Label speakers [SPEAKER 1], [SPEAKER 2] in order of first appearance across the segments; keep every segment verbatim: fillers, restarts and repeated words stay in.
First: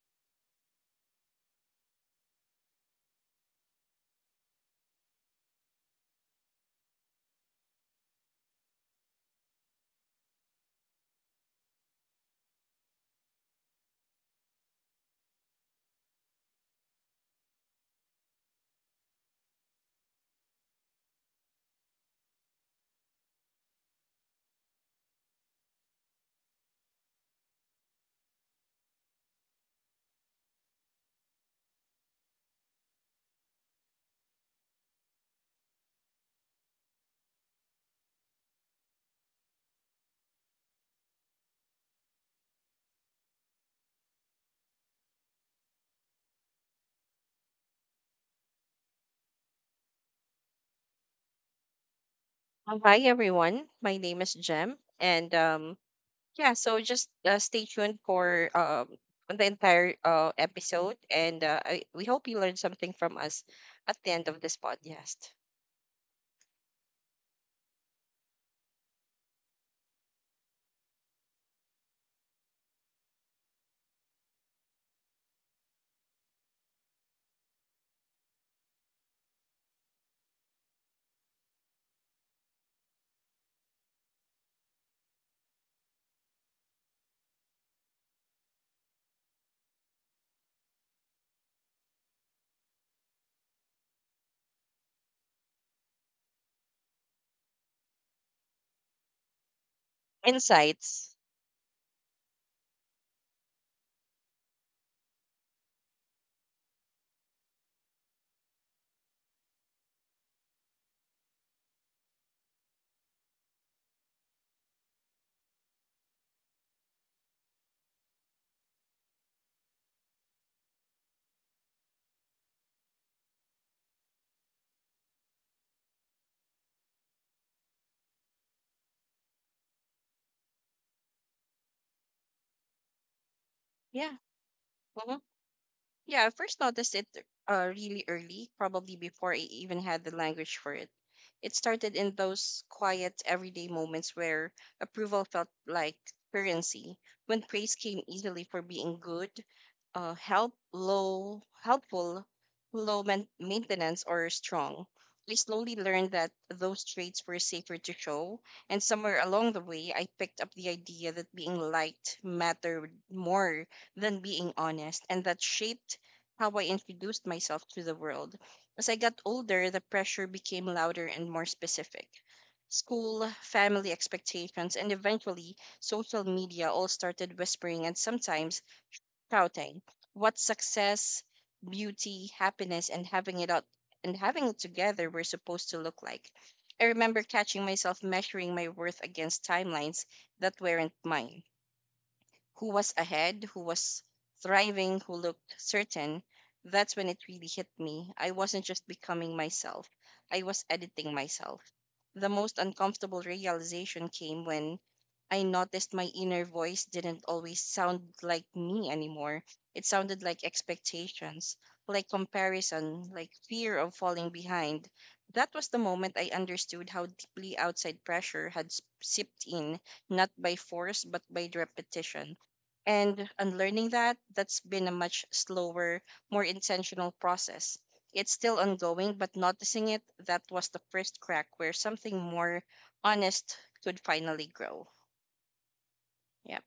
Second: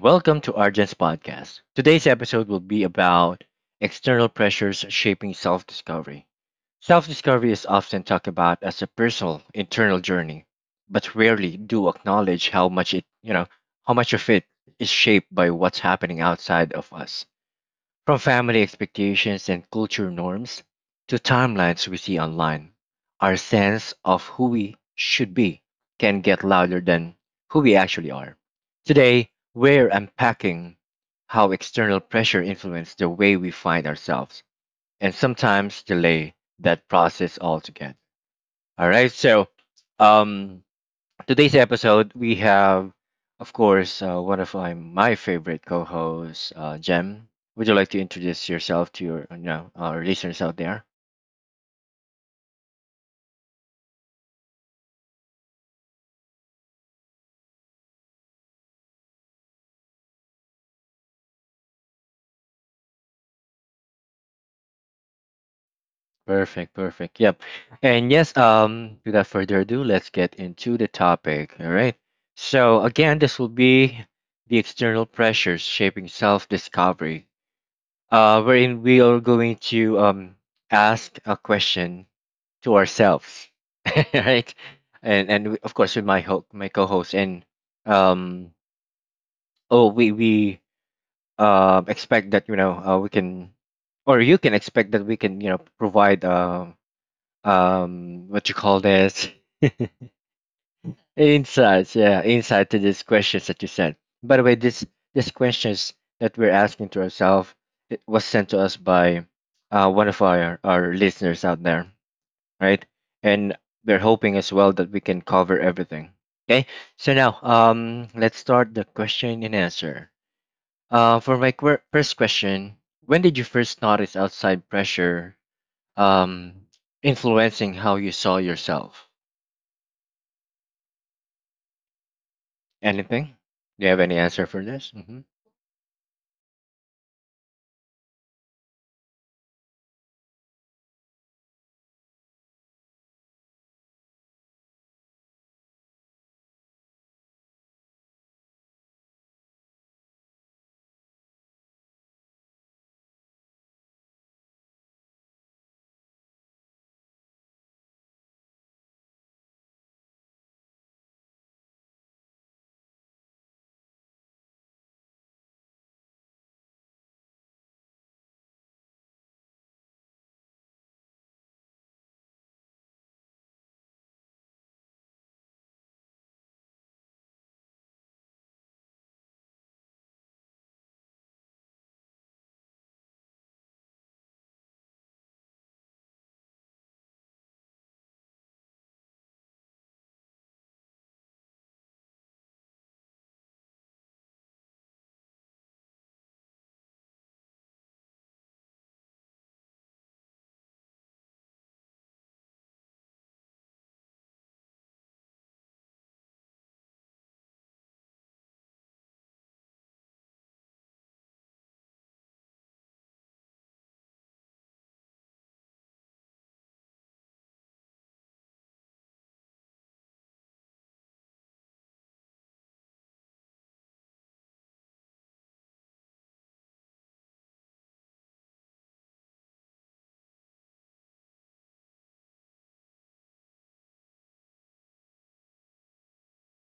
[SPEAKER 1] Welcome to Argent's podcast. Today's episode will be about external pressures shaping self discovery. Self discovery is often talked about as a personal, internal journey, but rarely do acknowledge how much it, you know, how much of it is shaped by what's happening outside of us. From family expectations and culture norms to timelines we see online, our sense of who we should be can get louder than who we actually are. Today, we're unpacking how external pressure influences the way we find ourselves and sometimes delay that process altogether. All right, so um, Today's episode, we have, of course, uh, one of my, my favorite co hosts, uh, Jem. Would you like to introduce yourself to your you know, our listeners out there?
[SPEAKER 2] Uh, Hi everyone, my name is Jem, and um, yeah, so just uh, stay tuned for um the entire uh episode, and uh, I, we hope you learned something from us at the end of this podcast.
[SPEAKER 1] Perfect, perfect. Yep. And yes, um, without further ado, let's get into the topic. All right. So, again, this will be the external pressures shaping self discovery, uh, wherein we are going to um, ask a question to ourselves, right? And and we- of course with my ho- my co-host and um oh we we um expect that you know uh, we can, or you can expect that we can you know provide um um what you call this
[SPEAKER 2] Insights,
[SPEAKER 1] insights. Yeah, insight to these questions that you sent. By the way, this these questions that we're asking to ourselves, it was sent to us by uh, one of our our listeners out there. Right? And we're hoping as well that we can cover everything. Okay, so now um, let's start the question and answer. Uh, for my qu- first question, when did you first notice outside pressure um, influencing how you saw yourself? Anything? Do you have
[SPEAKER 2] yeah.
[SPEAKER 1] any answer for this?
[SPEAKER 2] Mm-hmm.
[SPEAKER 1] Hmm.
[SPEAKER 2] Yeah, I first noticed it uh, really early, probably before I even had the language for it. It started in those quiet, everyday moments where approval felt like currency, when praise came easily for being good, uh, help, low, helpful, low man- maintenance, or strong. I slowly learned that those traits were safer to show, and somewhere along the way, I picked up the idea that being liked mattered more than being honest, and that shaped how I introduced myself to the world. As I got older, the pressure became louder and more specific. School, family expectations, and eventually social media all started whispering and sometimes shouting what success, beauty, happiness, and having it out and having it together were supposed to look like. I remember catching myself measuring my worth against timelines that weren't mine, who was ahead, who was thriving, who looked certain. That's when it really hit me. I wasn't just becoming myself, I was editing myself. The most uncomfortable realization came when I noticed my inner voice didn't always sound like me anymore. It sounded like expectations, like comparison, like fear of falling behind. That was the moment I understood how deeply outside pressure had s- seeped in, not by force, but by repetition, and unlearning that, that's been a much slower, more intentional process. It's still ongoing, but noticing it, that was the first crack where something more honest could finally grow. Yep,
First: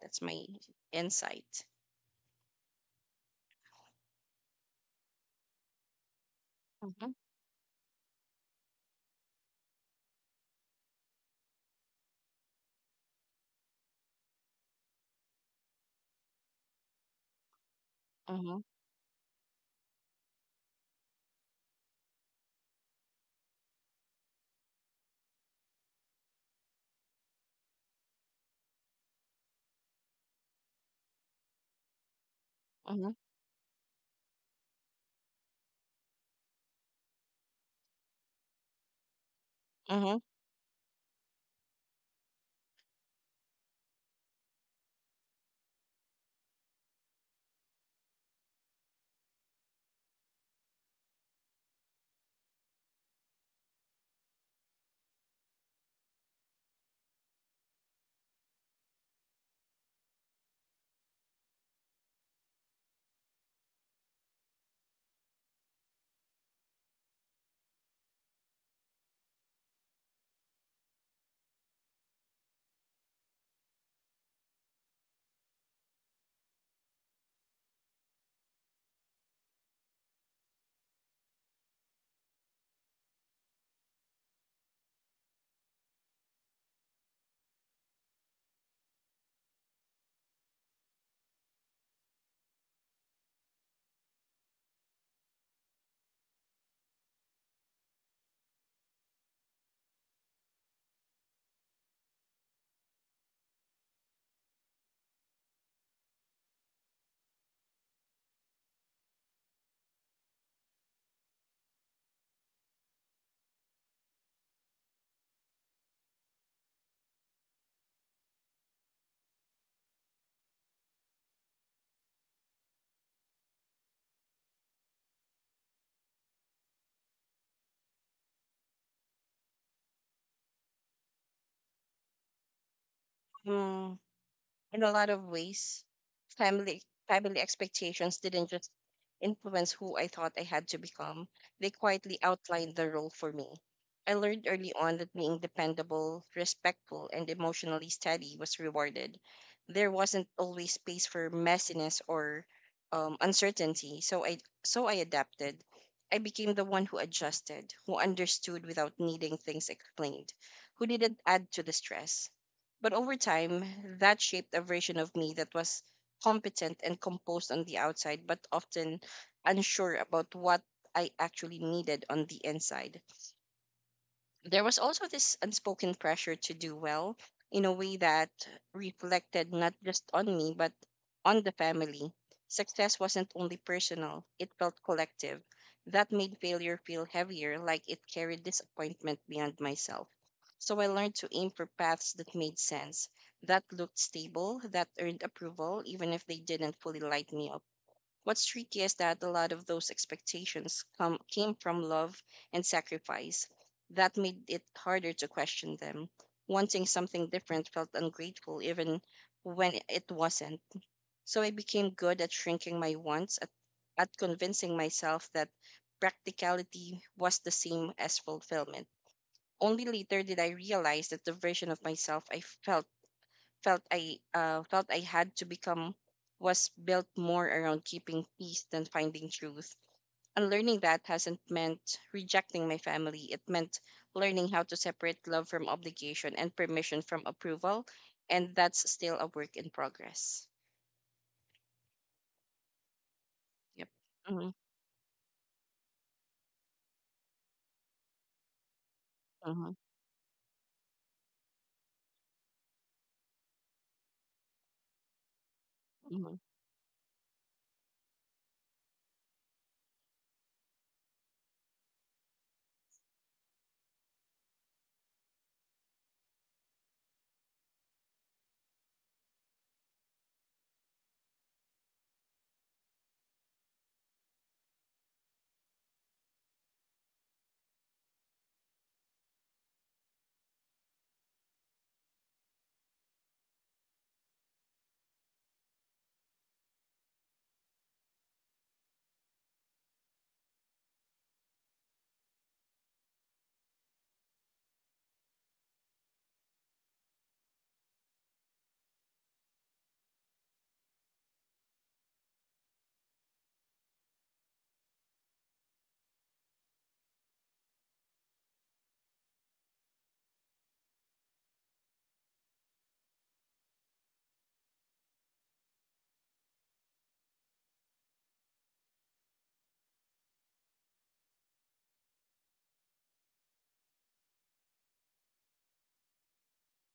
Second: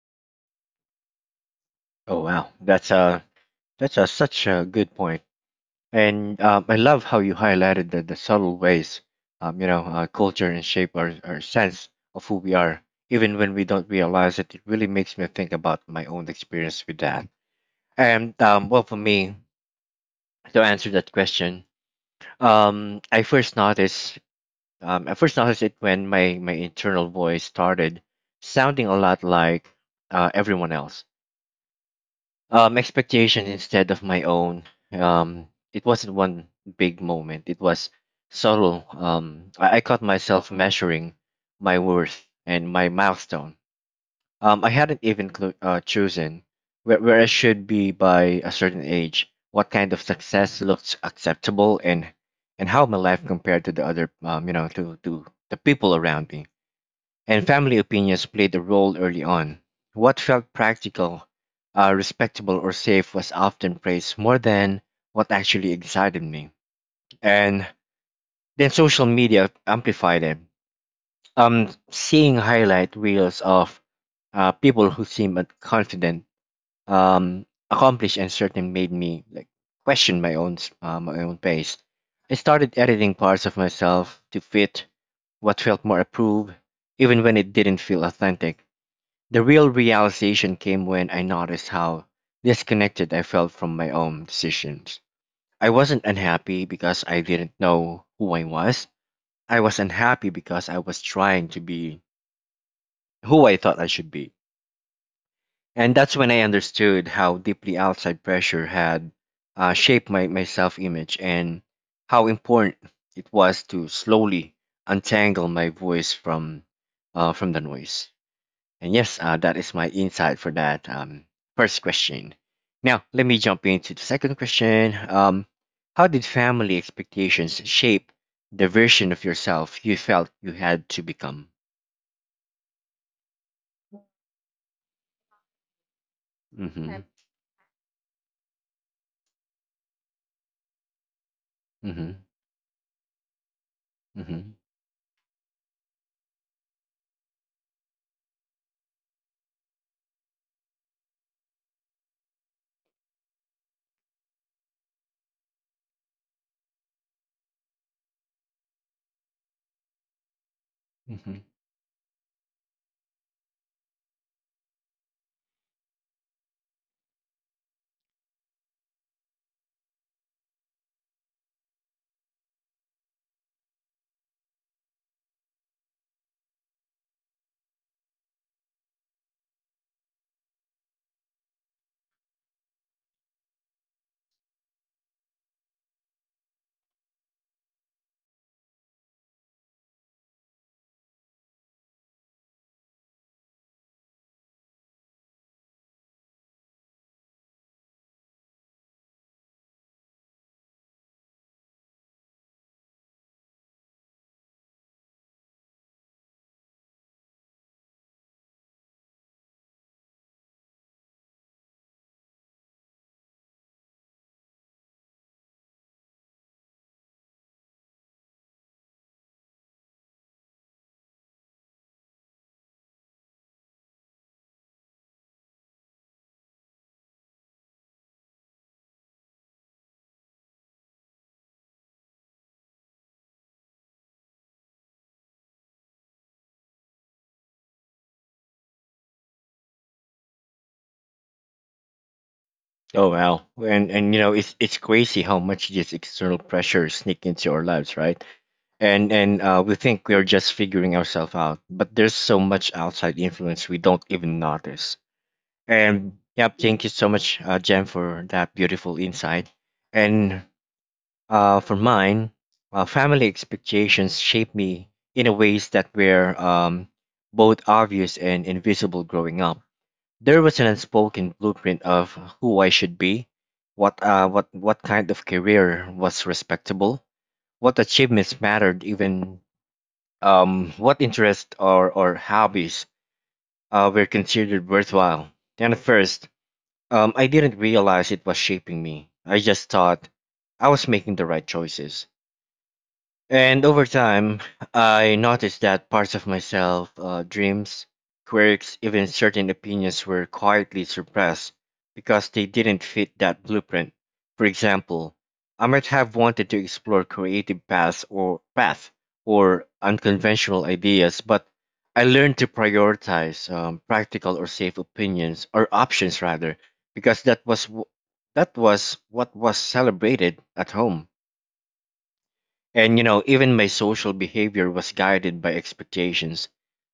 [SPEAKER 2] that's my insight.
[SPEAKER 1] Oh wow, that's a that's a such a good point. And um, I love
[SPEAKER 2] Mm-hmm,
[SPEAKER 1] how you highlighted the, the subtle ways, um, you know, uh, culture and shape our, our sense of who we are, even when we don't realize it. It really makes me think about my own experience with that. And
[SPEAKER 2] mm-hmm,
[SPEAKER 1] um, well, for me, to answer that question, um, I first noticed, um, I first noticed it when my my internal voice started sounding a lot like uh, everyone else um expectation instead of my own. um it wasn't one big moment, it was subtle. um I, I caught
[SPEAKER 2] mm-hmm,
[SPEAKER 1] myself measuring my worth and my milestone, um I hadn't even clu uh, chosen where, where I should be by a certain age, what kind of success looks acceptable, and and how my life compared to the other um you know to to the people around me. And family opinions played a role early on. What felt practical, uh, respectable, or safe was often praised more than what actually excited me. And then social media amplified it. Um, seeing highlight reels of uh, people who seemed confident, um, accomplished, and certain made me like question my own s- uh, my own pace. I started editing parts of myself to fit what felt more approved, even when it didn't feel authentic. The real realization came when I noticed how disconnected I felt from my own decisions. I wasn't unhappy because I didn't know who I was. I was unhappy because I was trying to be who I thought I should be. And that's when I understood how deeply outside pressure had uh, shaped my, my self image, and how important it was to slowly untangle my voice from, uh, from the noise. And yes, uh, that is my insight for that um, first question. Now, let me jump into the second question. Um, how did family expectations shape the version of yourself you felt you had to become?
[SPEAKER 2] mm-hmm. In a lot of ways, family
[SPEAKER 1] Mm-hmm. Right.
[SPEAKER 2] family expectations didn't just influence who I thought I had to become. They quietly
[SPEAKER 1] Mm-hmm.
[SPEAKER 2] outlined the role for me. I learned
[SPEAKER 1] Mm-hmm.
[SPEAKER 2] early on that being dependable, respectful, and emotionally steady was rewarded. There wasn't always space for messiness or um, uncertainty, so I so I adapted. I became the one who adjusted, who understood without needing things explained, who didn't
[SPEAKER 1] Hmm.
[SPEAKER 2] add to the stress, but over time, that shaped a version of me that was competent and composed on the outside, but often unsure about what I actually needed on the inside. There was also this unspoken pressure to do well in a way that reflected not just on me, but on the family. Success wasn't only personal, it felt collective. That made failure feel heavier, like it carried disappointment beyond myself. So I learned to aim for paths that made sense, that looked stable, that earned approval, even if they didn't fully light me up. What's tricky is that a lot of those expectations come came from love and sacrifice. That made it harder to question them. Wanting something different felt ungrateful even when it wasn't. So I became good at shrinking my wants, at, at convincing myself that practicality was the same as fulfillment. Only later did I realize that the version of myself I felt felt I uh, felt I had to become was built more around keeping peace than finding truth. And learning that hasn't meant rejecting my family. It meant learning how to separate love from obligation and permission from approval, and that's still a work in progress.
[SPEAKER 1] Oh wow! And
[SPEAKER 2] Yep.
[SPEAKER 1] and you know,
[SPEAKER 2] Mm-hmm,
[SPEAKER 1] it's it's crazy how much these external pressures sneak into our lives, right? And and uh,
[SPEAKER 2] mm-hmm,
[SPEAKER 1] we think we're just figuring ourselves out, but there's so much outside influence we don't even notice. And yep, thank you so much, uh, Jen, for that beautiful insight. And uh, for mine, uh, family expectations shaped me in a ways that were um, both obvious and invisible growing up. There was an unspoken blueprint of who I should be, what uh, what what kind of career was respectable, what achievements mattered, even um, what interests or or hobbies uh, were considered worthwhile. Then first, um, I didn't realize it was shaping me. I just thought I was making the right choices. And over time, I noticed that parts of myself, uh, dreams, quirks, even certain opinions were quietly suppressed because they didn't fit that blueprint. For example, I might have wanted to explore creative paths or path or unconventional ideas, but I learned to prioritize um, practical or safe opinions or options rather, because that was w- that was what was celebrated at home. And you know, even my social behavior was guided by expectations.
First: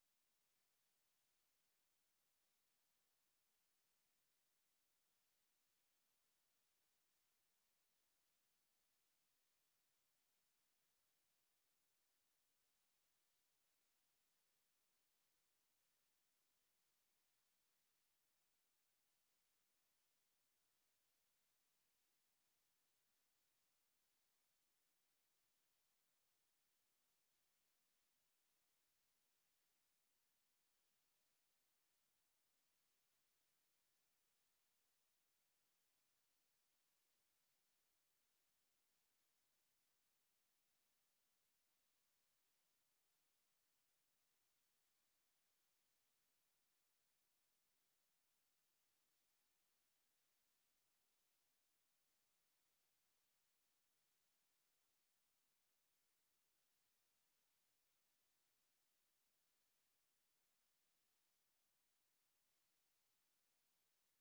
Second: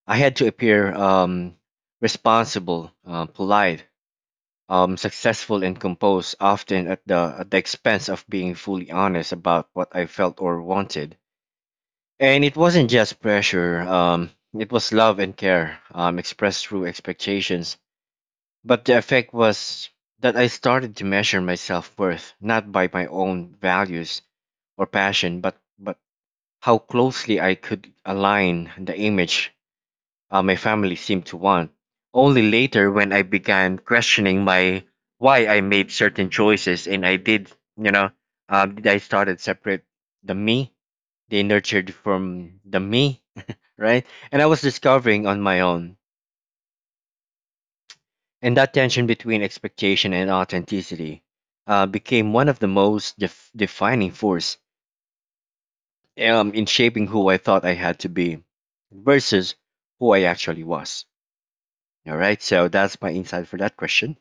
[SPEAKER 1] I had to appear um, responsible, uh, polite, um, successful, and composed, often at the at the expense of being fully honest about what I felt or wanted. And it wasn't just pressure; um, it was love and care um, expressed through expectations. But the effect was that I started to measure my self worth not by my own values or passion, but but how closely I could align the image uh, my family seemed to want. Only later, when I began questioning my why I made certain choices, and I did, you know, uh, I started separate the me they nurtured from the me, right? And I was discovering on my own, and that tension between expectation and authenticity uh, became one of the most def- defining force um, in shaping who I thought I had to be versus who I actually was. All right, so that's my insight for that question.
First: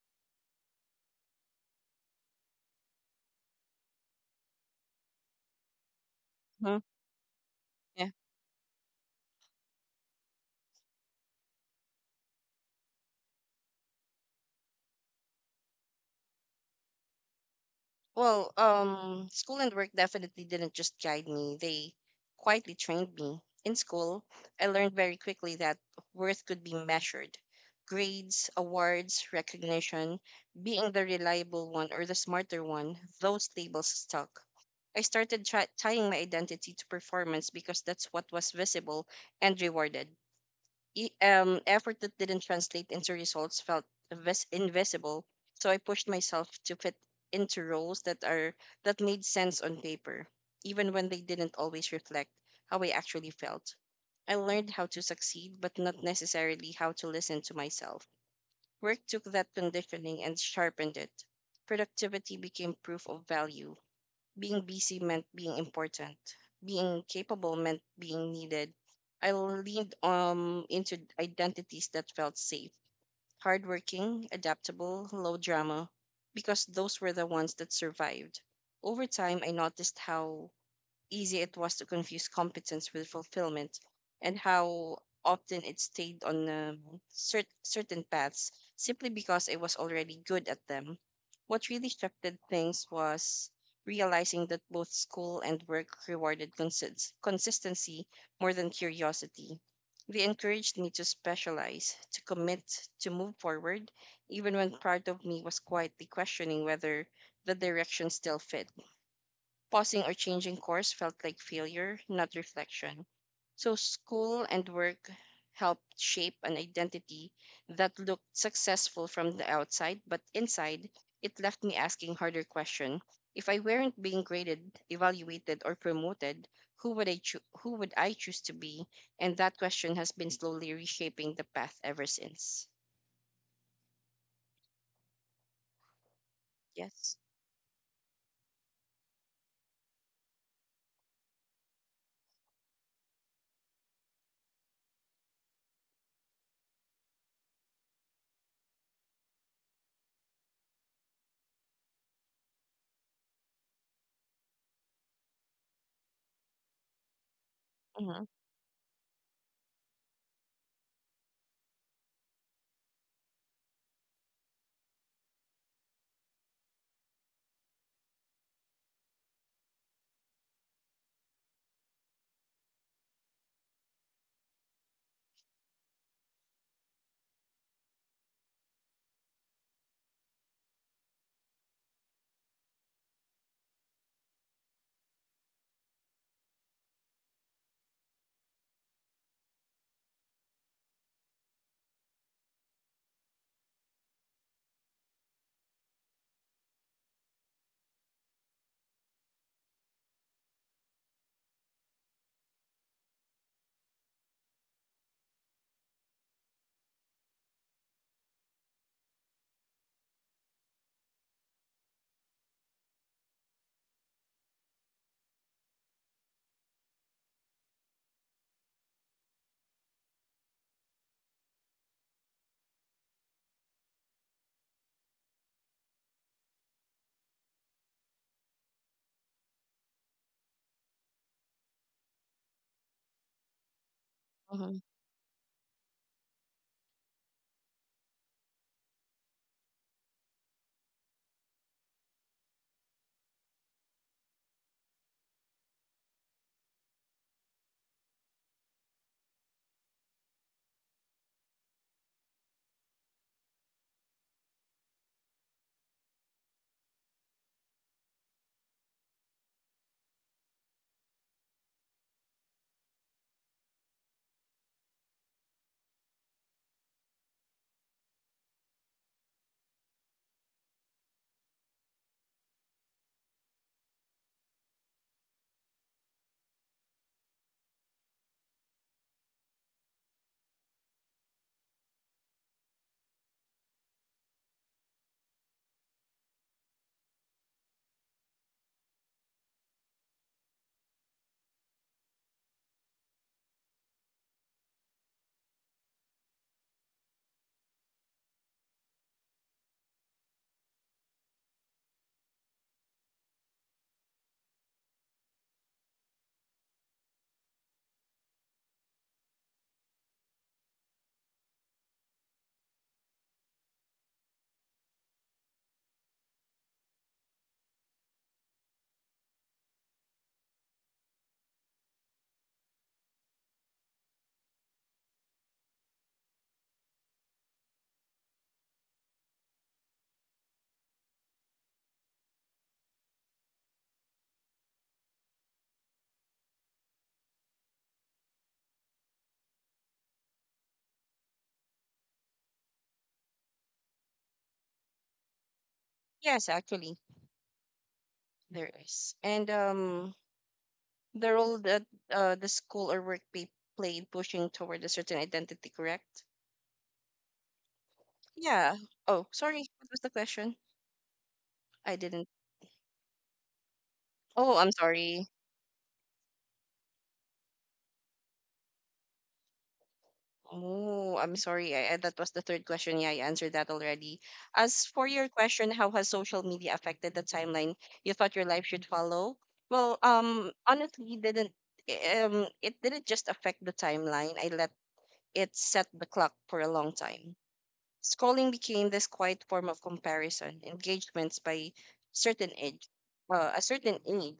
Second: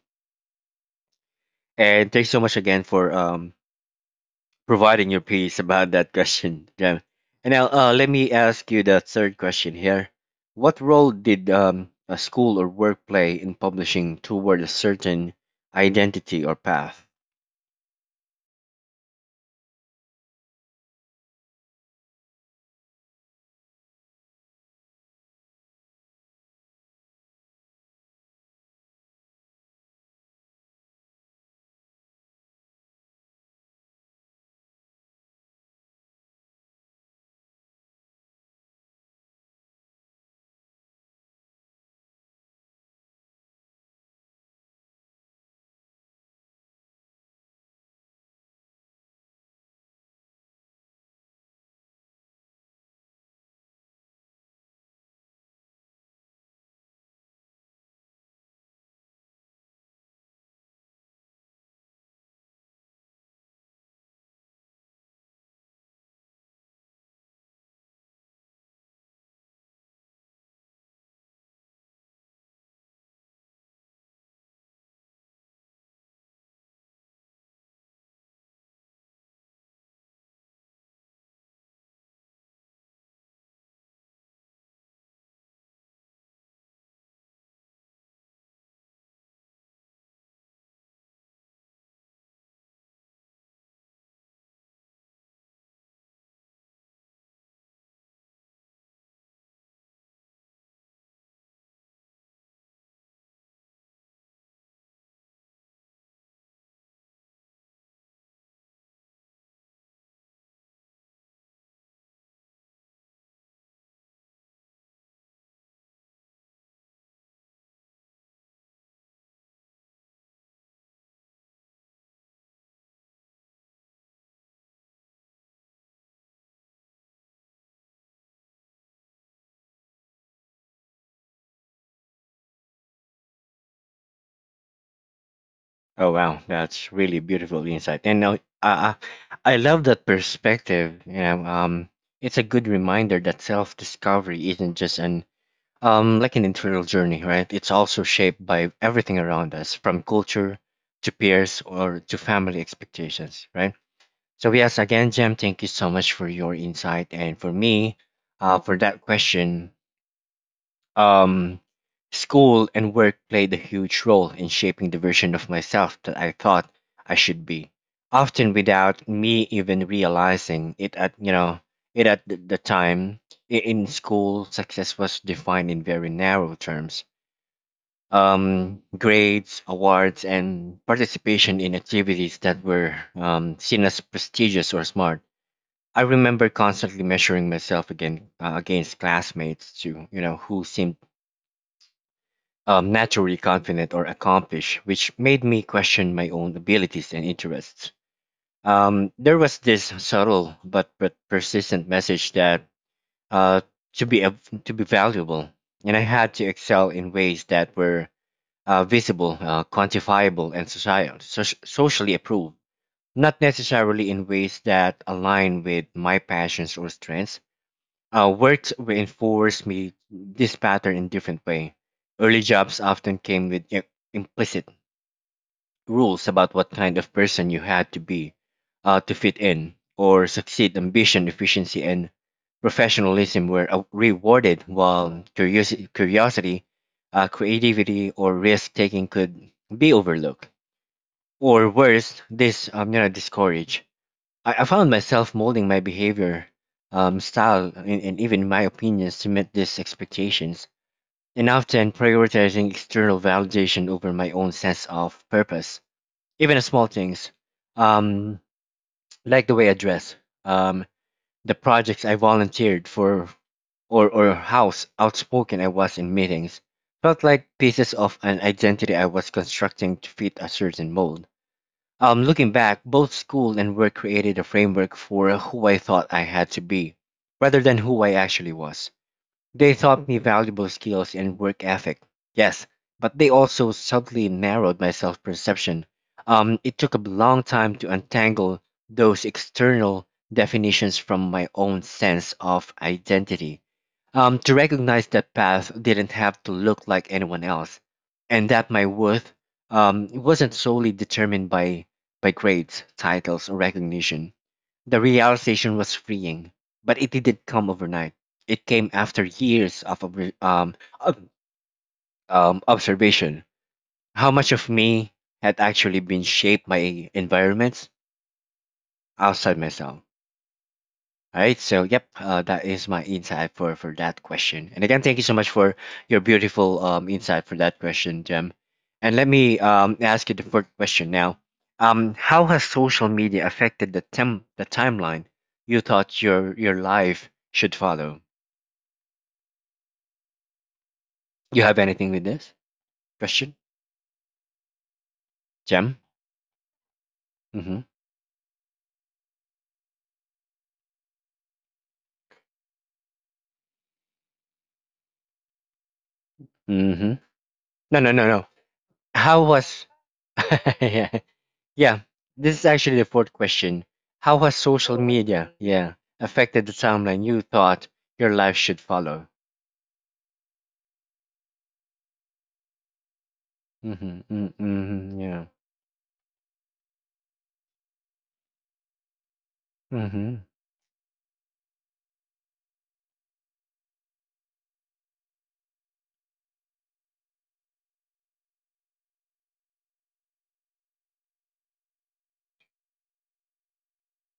[SPEAKER 1] And thanks so much again for um, providing your piece about that question,
[SPEAKER 2] mm-hmm.
[SPEAKER 1] Jem. And now uh, let me ask you the third question here. What role did um, a school or work play in publishing toward a certain identity or path?
[SPEAKER 2] Well, um, school and work definitely didn't just guide me, they quietly trained me. In school, I learned very quickly that worth could be measured. Grades, awards, recognition, being the reliable one or the smarter one, those labels stuck. I started try tying my identity to performance because that's what was visible and rewarded. E- um, effort that didn't translate into results felt vis- invisible. So I pushed myself to fit into roles that are that made sense on paper, even when they didn't always reflect how I actually felt. I learned how to succeed, but not necessarily how to listen to myself. Work took that conditioning and sharpened it. Productivity became proof of value, being busy meant being important. Being capable meant being needed. I leaned um into identities that felt safe, hardworking, adaptable, low drama, because those were the ones that survived. Over time, I noticed how easy it was to confuse competence with fulfillment, and how often it stayed on um, cer- certain paths simply because it was already good at them. What really shifted things was realizing that both school and work rewarded consist- consistency more than curiosity. They encouraged me to specialize, to commit, to move forward, even when part of me was quietly questioning whether the direction still fit. Pausing or changing course felt like failure, not reflection. So school and work helped shape an identity that looked successful from the outside, but inside, it left me asking harder questions. If I weren't being graded, evaluated, or promoted, who would I cho- who would I choose to be? And that question has been slowly reshaping the path ever since.
[SPEAKER 1] Oh wow, that's
[SPEAKER 2] Yes.
[SPEAKER 1] really beautiful insight. And now, uh, I love that perspective. You know, um, it's a good reminder that self-discovery isn't just an um like an internal journey, right? It's also shaped by everything around us, from culture to peers or to family expectations, right? So yes, again, Jem, thank you so much for your insight. And for me,
[SPEAKER 2] Mm-hmm.
[SPEAKER 1] uh, for that question. Um, School and work played a huge role in shaping the version of myself that I thought I should be, often without me even realizing it at you know it at the, the time. I- In school, success was defined in very narrow terms. Um, grades, awards, and participation in activities that were um, seen as prestigious or smart. I remember constantly measuring myself again uh, against classmates too, you know, who seemed um, naturally confident or accomplished, which made me question my own abilities and interests. Um, there was this subtle but, but persistent message that uh, to be av- to be valuable, and I had to excel in ways that were uh, visible, uh, quantifiable, and society, soc socially approved. Not necessarily in ways that align with my passions or strengths, uh, worked reinforced me this pattern in different way. Early jobs often came with i- implicit rules about what kind of person you had to be uh, to fit in or succeed. Ambition, efficiency, and professionalism were uh, rewarded,
[SPEAKER 2] Mm-hmm.
[SPEAKER 1] while curiosi- curiosity, uh, creativity, or risk taking could be overlooked. Or worse, this um, you know, discouraged. I, I found myself molding my behavior, um, style, and, and even my opinions to meet these expectations, and often prioritizing external validation over my own sense of purpose. Even the small things, um, like the way I dress, um, the projects I volunteered for, or, or how s- outspoken I was in meetings, felt like pieces of an identity I was constructing to fit a certain mold. Um, looking back, both school and work created a framework for who I thought I had to be, rather than who I actually was. They taught me valuable skills and work ethic, yes, but they also subtly narrowed my self perception. Um, it took a long time to untangle those external definitions from my own sense of identity, um, to recognize that path didn't have to look like anyone else, and that my worth um, wasn't solely determined by, by grades, titles, or recognition. The realization was freeing, but it didn't come overnight. It came after years of obr- um, ob- um, observation. How much of me had actually been shaped by environments outside myself. All right, so yep, uh, that is my insight for for that question. And again, thank you so much for your beautiful um, insight for that question, Jem. And let me um, ask you the fourth question now. Um, how has social media affected the tem- the timeline you thought your your life should follow? You have anything with this question, Jem?
[SPEAKER 2] Yes, actually,
[SPEAKER 1] Mm-hmm.
[SPEAKER 2] there is. And um, the role that uh, the school or work pay played pushing toward a certain identity, correct?
[SPEAKER 1] Mm-hmm. No, no, no, no.
[SPEAKER 2] Yeah. Oh,
[SPEAKER 1] How
[SPEAKER 2] sorry.
[SPEAKER 1] was?
[SPEAKER 2] What was the question?
[SPEAKER 1] yeah,
[SPEAKER 2] I
[SPEAKER 1] yeah.
[SPEAKER 2] didn't.
[SPEAKER 1] This is actually the fourth question. How has
[SPEAKER 2] Oh, I'm
[SPEAKER 1] social
[SPEAKER 2] sorry.
[SPEAKER 1] media, yeah, affected the timeline you thought your life should follow?
[SPEAKER 2] Oh, I'm sorry. I, I, that was the third question. Yeah, I answered that already.
[SPEAKER 1] Mm-hmm. Mm-hmm.
[SPEAKER 2] As for
[SPEAKER 1] Mm-hmm.
[SPEAKER 2] your
[SPEAKER 1] Yeah.
[SPEAKER 2] question, how has social media affected the timeline you thought your life should follow? Well,
[SPEAKER 1] Mm-hmm.
[SPEAKER 2] um, honestly, didn't um, it didn't just affect the timeline. I let it set the clock for a long time. Scrolling became this quiet form of comparison, engagements by certain age, uh, a certain age,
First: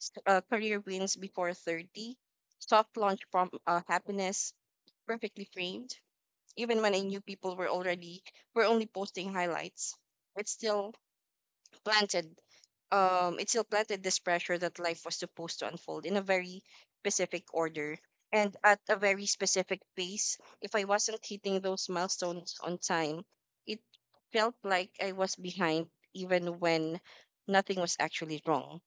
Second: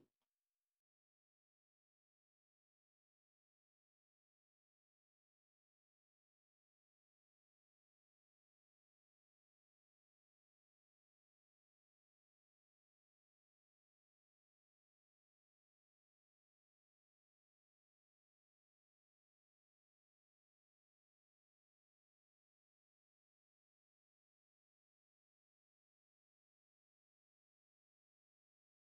[SPEAKER 2] s- uh, career wins before thirty, soft launch from uh, happiness, perfectly framed. Even when I knew people were already were only posting highlights, it still planted um, it still planted this pressure that life was supposed to unfold in a very specific order and at a very specific pace. If I wasn't hitting those milestones on time, it felt like I was behind even when nothing was actually wrong.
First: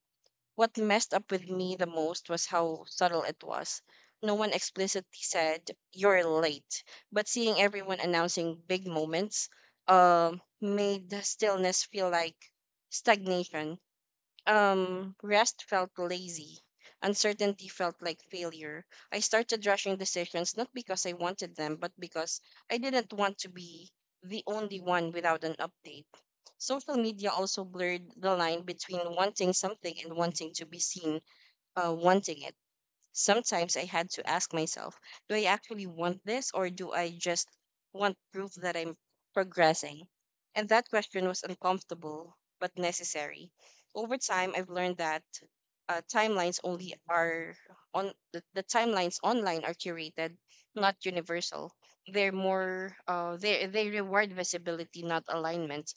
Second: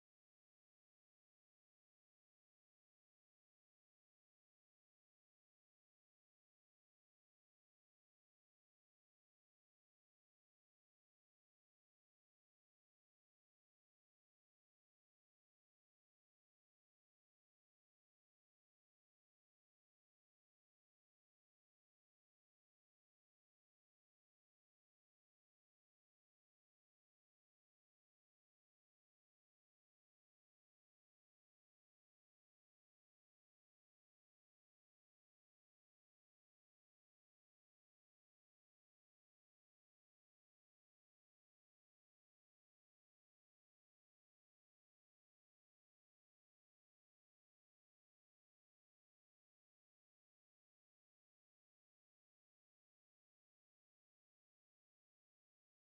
[SPEAKER 2] What messed up with me the most was how subtle it was. No one explicitly said, "You're late," but seeing everyone announcing big moments um, made the stillness feel like stagnation. Um, rest felt lazy. Uncertainty felt like failure. I started rushing decisions not because I wanted them, but because I didn't want to be the only one without an update. Social media also blurred the line between wanting something and wanting to be seen, uh, wanting it. Sometimes I had to ask myself, do I actually want this or do I just want proof that I'm progressing? And that question was uncomfortable but necessary. Over time, I've learned that uh, timelines only are on the, the timelines online are curated, not universal. They're more uh, they they reward visibility, not alignment.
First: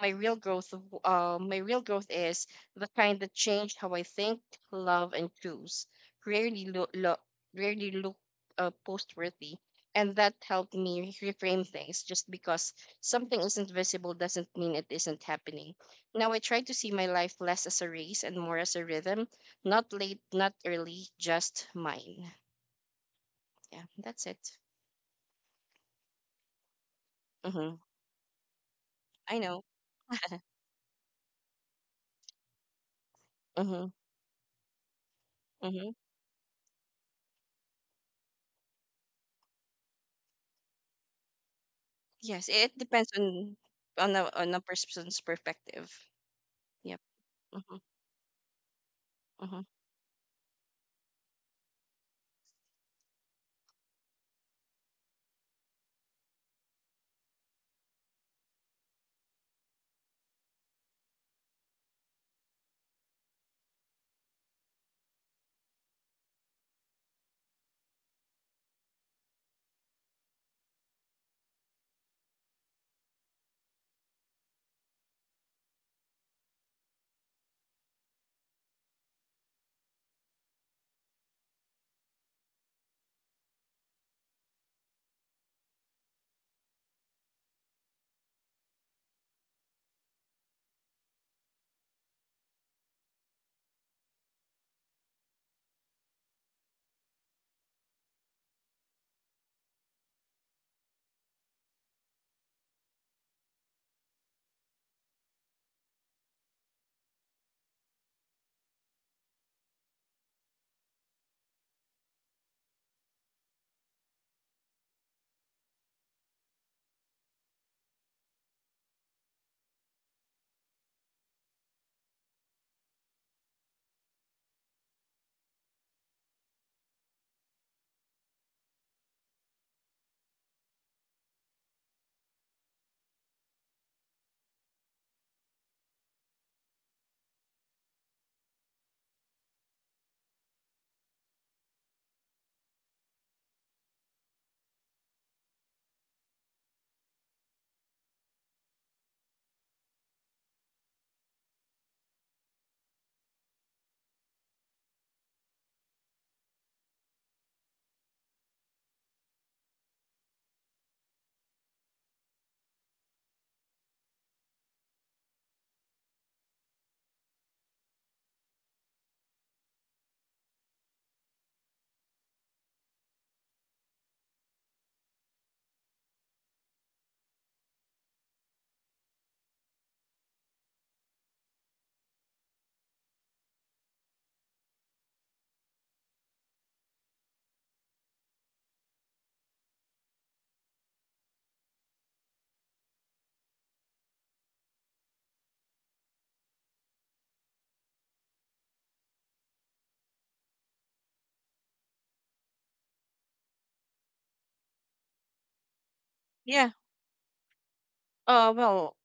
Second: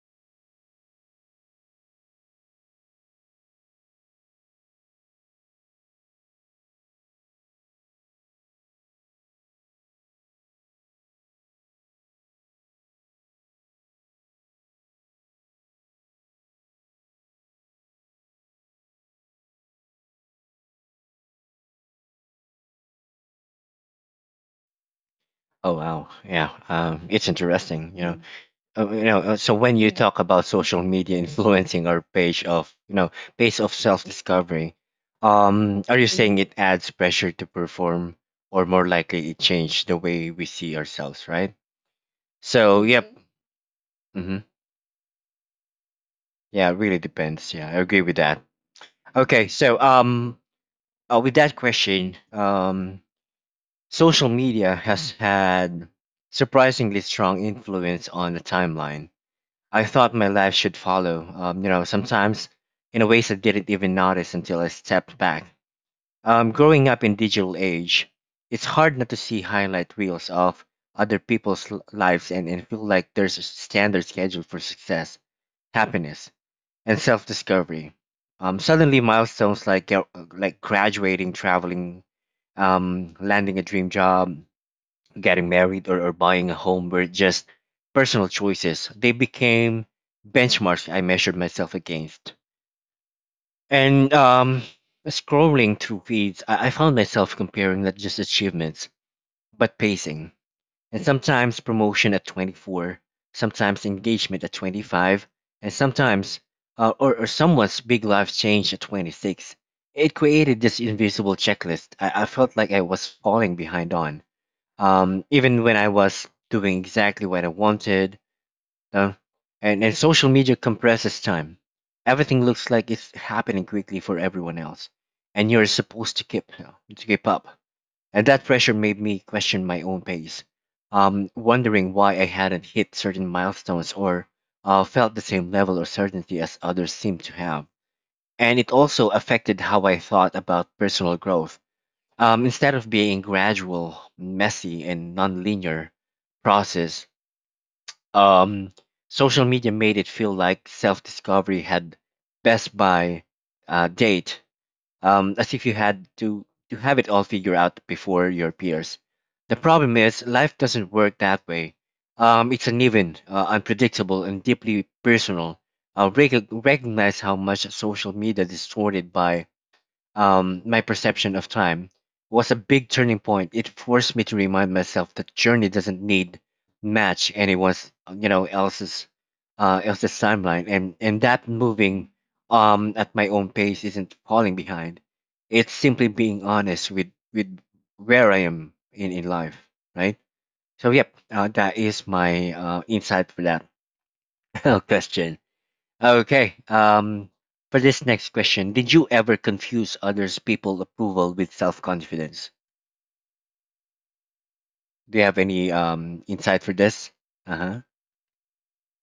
[SPEAKER 2] My real growth, w- uh, my real growth is the kind that changed how I think, love, and choose. rarely look lo- Rarely look uh, post worthy, and that helped me reframe things. Just because something isn't visible doesn't mean it isn't happening. Now I try to see my life less as a race and more as a rhythm, not late, not early, just mine. Yeah, that's it.
[SPEAKER 1] Oh wow. Yeah. Um, it's
[SPEAKER 2] Mm-hmm.
[SPEAKER 1] interesting. You know, uh, you know uh,
[SPEAKER 2] I
[SPEAKER 1] so
[SPEAKER 2] know.
[SPEAKER 1] when you talk about social media influencing our page of you know pace of
[SPEAKER 2] Mm-hmm.
[SPEAKER 1] self-discovery, um
[SPEAKER 2] Mm-hmm.
[SPEAKER 1] are you saying it adds pressure to perform or more likely it changed the way we see ourselves, right?
[SPEAKER 2] Yes, it
[SPEAKER 1] So
[SPEAKER 2] depends
[SPEAKER 1] yep.
[SPEAKER 2] on on a
[SPEAKER 1] Mm-hmm.
[SPEAKER 2] on a person's perspective.
[SPEAKER 1] Yeah, it really
[SPEAKER 2] Yep.
[SPEAKER 1] depends. Yeah, I
[SPEAKER 2] Mm-hmm.
[SPEAKER 1] agree with that. Okay.
[SPEAKER 2] Mm-hmm.
[SPEAKER 1] So um uh, with that question, um social media has had surprisingly strong influence on the timeline I thought my life should follow. Um, you know, sometimes in a ways I didn't even notice until I stepped back. Um, growing up in digital age, it's hard not to see highlight reels of other people's l- lives and, and feel like there's a standard schedule for success, happiness, and self-discovery. Um, suddenly milestones like uh, like graduating, traveling, um, landing a dream job, getting married or, or buying a home were just personal choices. They became benchmarks I measured myself against. And um, scrolling through feeds, I, I found myself comparing not just achievements, but pacing. And sometimes promotion at twenty-four, sometimes engagement at twenty-five, and sometimes, uh, or, or someone's big life change at twenty-six. It created this invisible checklist I, I felt like I was falling behind on, um, even when I was doing exactly what I wanted. Uh, and, and social media compresses time. Everything looks like it's happening quickly for everyone else, and you're supposed to keep uh, to keep up. And that pressure made me question my own pace, um, wondering why I hadn't hit certain milestones or uh, felt the same level of certainty as others seemed to have. And it also affected how I thought about personal growth, um, instead of being gradual, messy, and nonlinear process, um, social media made it feel like self-discovery had best by uh, date, um, as if you had to to have it all figured out before your peers. The problem is life doesn't work that way. Um, it's uneven, uh, unpredictable, and deeply personal. Uh, rec- recognize how much social media distorted by um, my perception of time was a big turning point. It forced me to remind myself that journey doesn't need match anyone's you know else's uh, else's timeline, and and that moving, um, at my own pace isn't falling behind. It's simply being honest with with where I am in in life, right? So yep, uh, that is my uh, insight for that question. Okay. Um, for this next question, did you ever confuse others' people approval with self confidence? Do you have any, um, insight
[SPEAKER 2] Yeah.
[SPEAKER 1] for this? Uh huh.
[SPEAKER 2] Uh. Well.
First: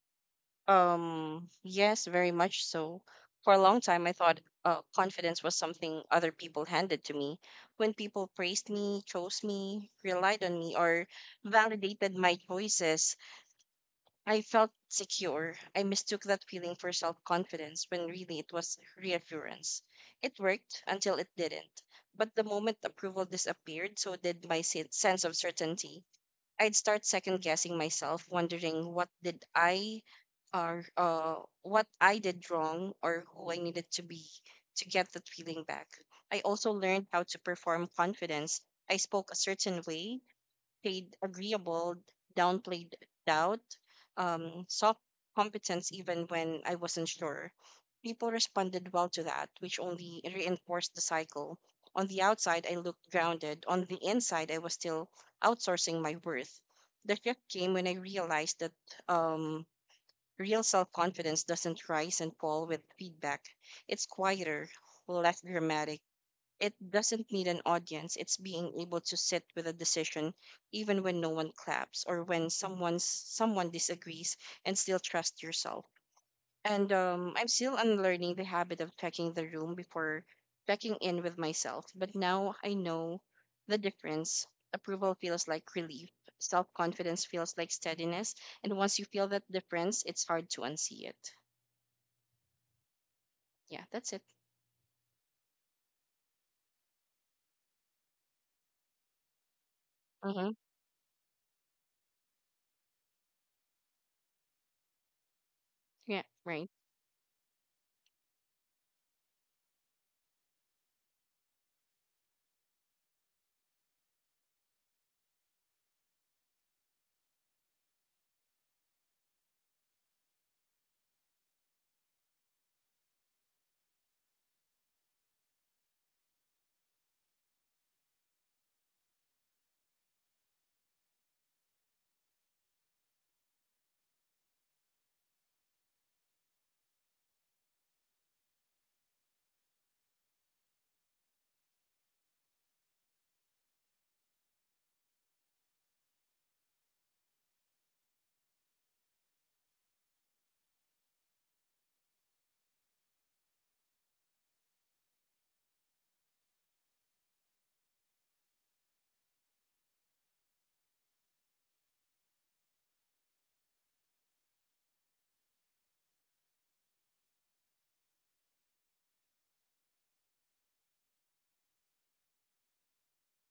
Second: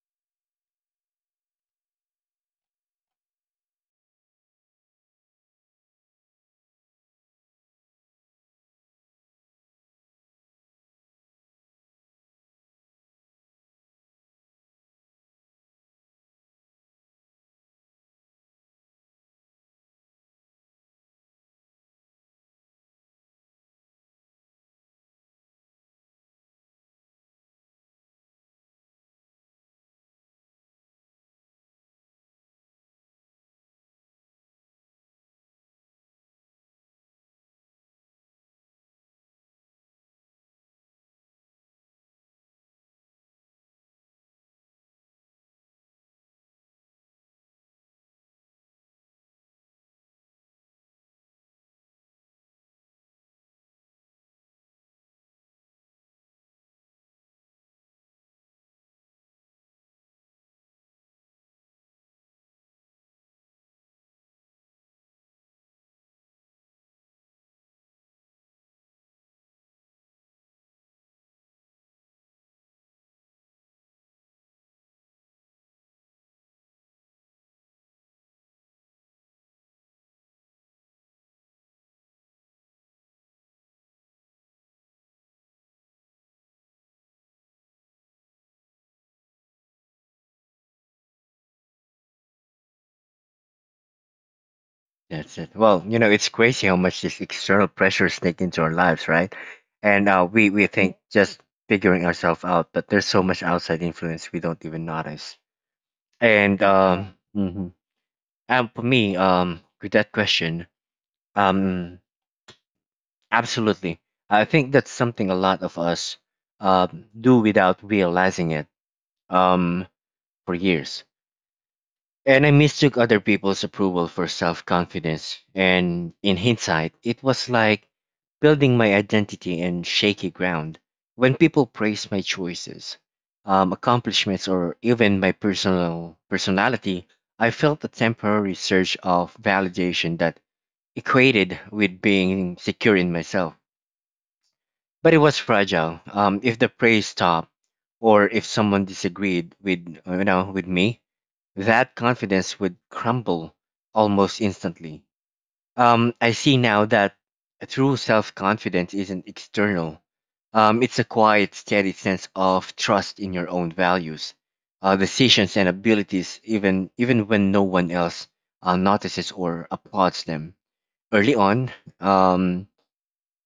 [SPEAKER 2] Um, yes, very much so. For a long time, I thought uh, confidence was something other people handed to me. When people praised me, chose me, relied on me, or validated my choices, I felt secure. I mistook that feeling for self confidence when really it was reassurance. It worked until it didn't. But the moment approval disappeared, so did my se- sense of certainty. I'd start second guessing myself, wondering what did I or uh, what I did wrong or who I needed to be to get that feeling back. I also learned how to perform confidence. I spoke a certain way, played agreeable, downplayed doubt, um, soft competence even when I wasn't sure. People responded well to that, which only reinforced the cycle. On the outside, I looked grounded. On the inside, I was still outsourcing my worth. The shift came when I realized that um, real self confidence doesn't rise and fall with feedback. It's quieter, less dramatic, it doesn't need an audience. It's being able to sit with a decision even when no one claps or when someone's someone disagrees, and still trust yourself. And um, I'm still unlearning the habit of checking the room before checking in with myself. But now I know the difference. Approval feels like relief. Self confidence feels like steadiness. And once you feel that difference, it's hard to unsee it. Yeah, that's it.
[SPEAKER 1] That's it. Well, you know, it's crazy how much these external pressures sneak into our lives, right? And uh, we
[SPEAKER 2] Mm-hmm.
[SPEAKER 1] we think just figuring ourselves out, but there's so much outside influence we don't even notice.
[SPEAKER 2] Yeah,
[SPEAKER 1] And
[SPEAKER 2] right.
[SPEAKER 1] um, mhm. And for me, um, with that question, um, absolutely. I think that's something a lot of us, um, do without realizing it, um, for years. And I mistook other people's approval for self confidence. And in hindsight, it was like building my identity in shaky ground. When people praise my choices, um, accomplishments, or even my personal personality, I felt a temporary surge of validation that equated with being secure in myself. But it was fragile. Um, if the praise stopped, or if someone disagreed with you know with me, that confidence would crumble almost instantly. Um, I see now that a true self-confidence isn't external. Um, it's a quiet, steady sense of trust in your own values, uh, decisions, and abilities, even even when no one else uh, notices or applauds them. Early on, um,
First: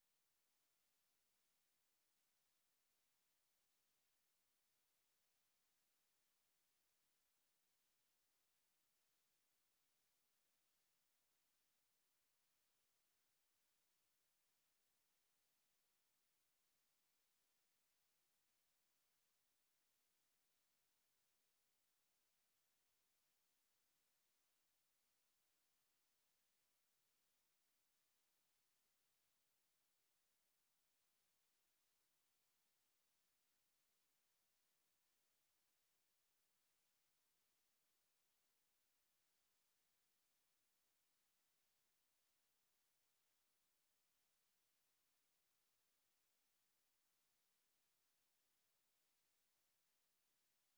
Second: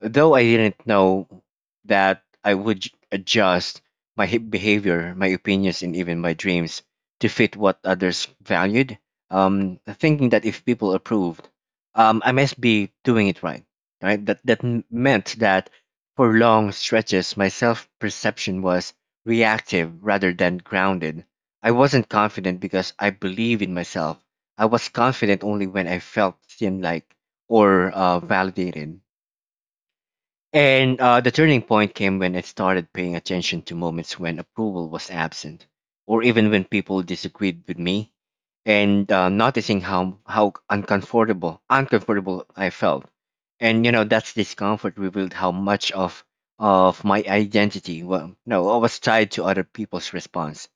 [SPEAKER 1] though I didn't know that I would j- adjust my hi- behavior, my opinions, and even my dreams to fit what others valued, um, thinking that if people approved, um, I must be doing it right. Right? That that m- meant that for long stretches, my self perception was reactive rather than grounded. I wasn't confident because I believed in myself. I was confident only when I felt seen, like or uh, validated. And uh, the turning point came when I started paying attention to moments when approval was absent, or even when people disagreed with me, and uh, noticing how how uncomfortable uncomfortable I felt. And you know that's discomfort revealed how much of of my identity well no I was tied to other people's response.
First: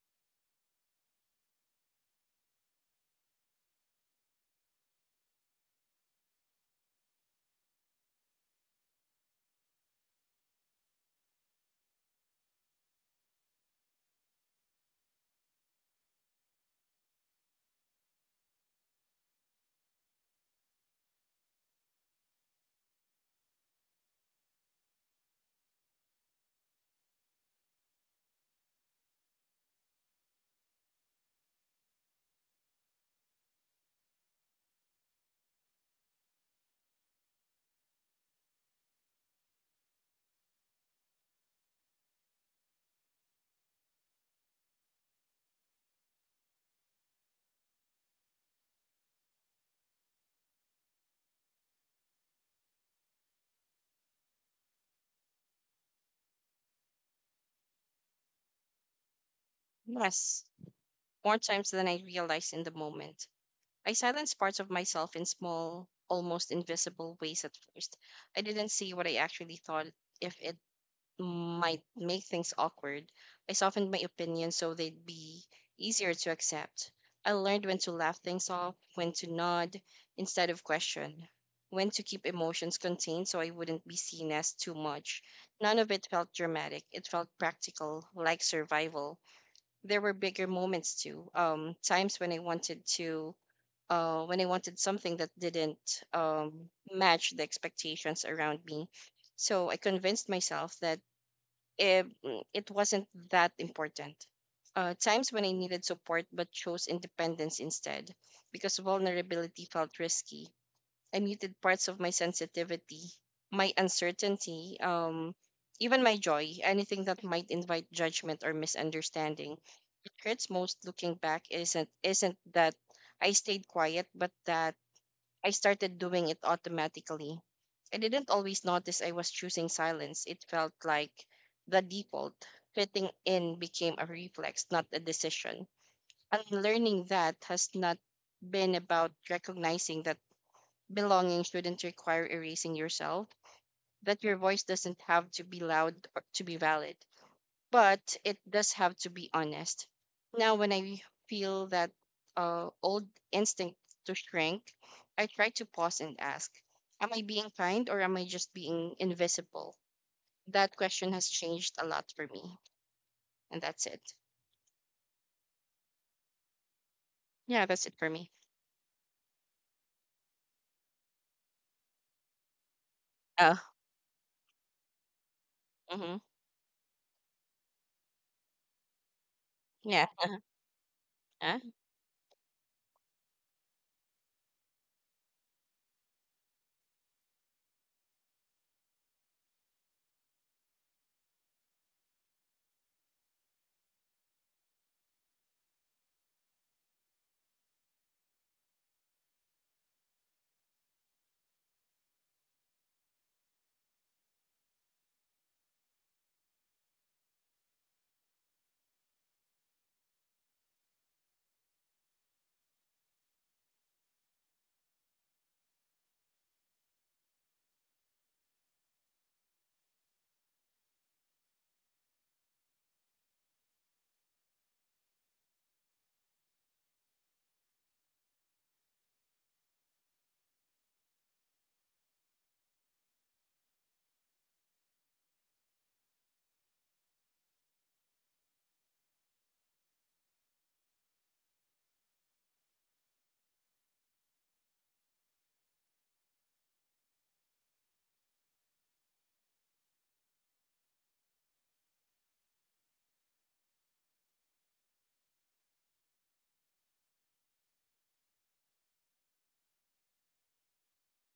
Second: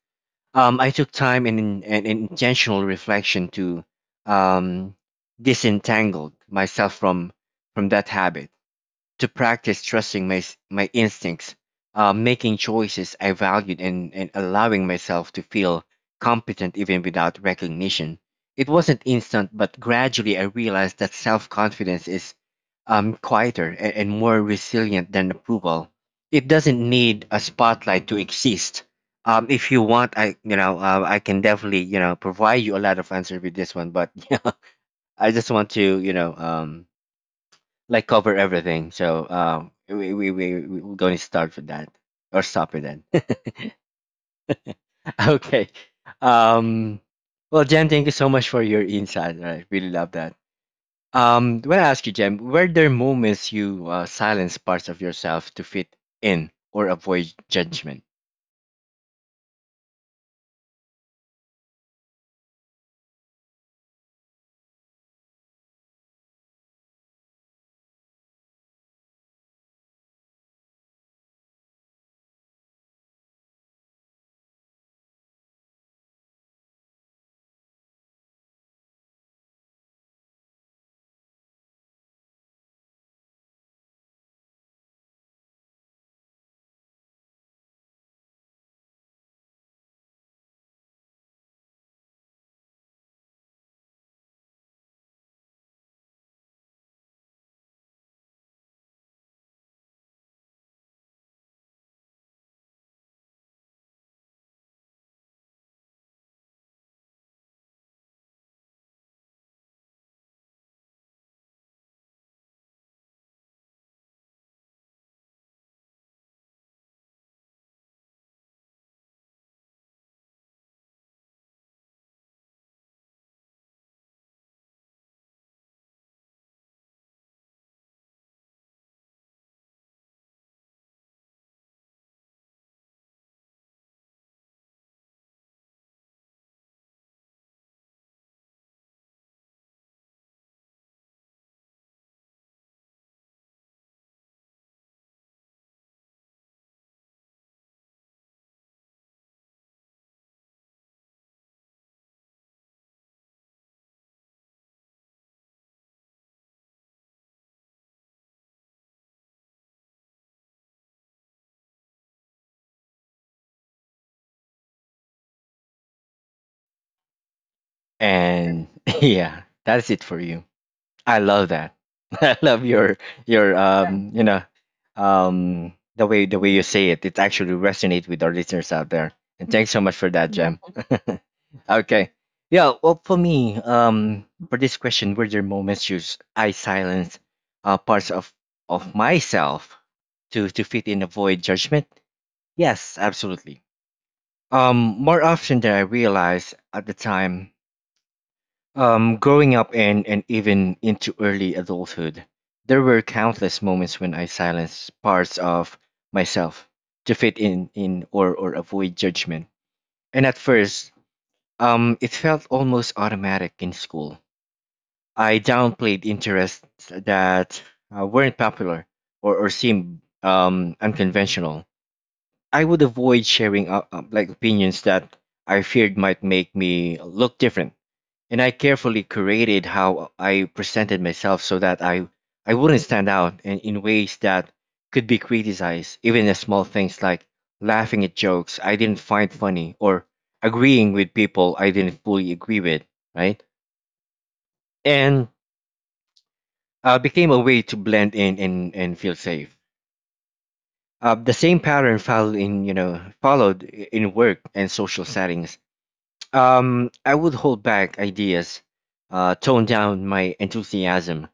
[SPEAKER 1] Um, I took time and, and intentional reflection to, um, disentangle myself from from that habit to practice trusting my s- my instincts, uh, making choices I valued, and and allowing myself to feel competent even without recognition. It wasn't instant, but gradually I realized that self confidence is, um, quieter and, and more resilient than approval. It doesn't need a spotlight to exist. Um, if you want, I you know uh, I can definitely, you know provide you a lot of answer with this one, but I just want to, you know um, like cover everything. So um, we we we we- we're going to start with that or stop with that. Okay. Um, well, Jem, thank you so much for your insight. I really love that. Um, when I ask you, Jem, were there moments you, uh, silenced parts of yourself to fit in or avoid judgment?
[SPEAKER 2] Yes, more times than I realized in the moment. I silenced parts of myself in small, almost invisible ways at first. I didn't see what I actually thought if it might make things awkward. I softened my opinions so they'd be easier to accept. I learned when to laugh things off, when to nod instead of question, when to keep emotions contained so I wouldn't be seen as too much. None of it felt dramatic. It felt practical, like survival. There were bigger moments too, um, times when I wanted to uh, when I wanted something that didn't um, match the expectations around me. So I convinced myself that it, mm, it wasn't that important. Uh, times when I needed support but chose independence instead because vulnerability felt risky. I muted parts of my sensitivity, my uncertainty, um, even my joy, anything that might invite judgment or misunderstanding. What hurts most looking back isn't isn't that I stayed quiet, but that I started doing it automatically. I didn't always notice I was choosing silence. It felt like the default. Fitting in became a reflex, not a decision. Unlearning that has not been about recognizing that belonging shouldn't require erasing yourself, that your voice doesn't have to be loud or to be valid, but it does have to be honest. Now, when I feel that uh, old instinct to shrink, I try to pause and ask, am I being kind or am I just being invisible? That question has changed a lot for me. And that's it. Yeah, that's it for me.
[SPEAKER 1] And yeah, that's it for you. I love that. I love your your
[SPEAKER 2] Oh,
[SPEAKER 1] yeah. um you know um the
[SPEAKER 2] hmm,
[SPEAKER 1] way the way you say it. It actually resonates with our listeners out there. And thanks so much
[SPEAKER 2] yeah.
[SPEAKER 1] for that, mhm, Jem.
[SPEAKER 2] Yeah.
[SPEAKER 1] Okay. Yeah, well for me, um, for this question, were there moments you s- I silence, uh, parts of of myself to to fit in avoid judgment? Yes, absolutely. Um, more often than I realized at the time. Um, growing up and, and even into early adulthood, there were countless moments when I silenced parts of myself to fit in, in or, or avoid judgment. And at first, um, it felt almost automatic in school. I downplayed interests that uh, weren't popular or, or seemed, um, unconventional. I would avoid sharing uh, uh, like opinions that I feared might make me look different, and I carefully curated how I presented myself so that I I wouldn't stand out in, in ways that could be criticized, even as small things like laughing at jokes I didn't find funny or agreeing with people I didn't fully agree with, right? And uh, became a way to blend in and, and feel safe. Uh, the same pattern followed in you know followed i- in work and social settings. Um, I would hold back ideas, uh, tone down my enthusiasm,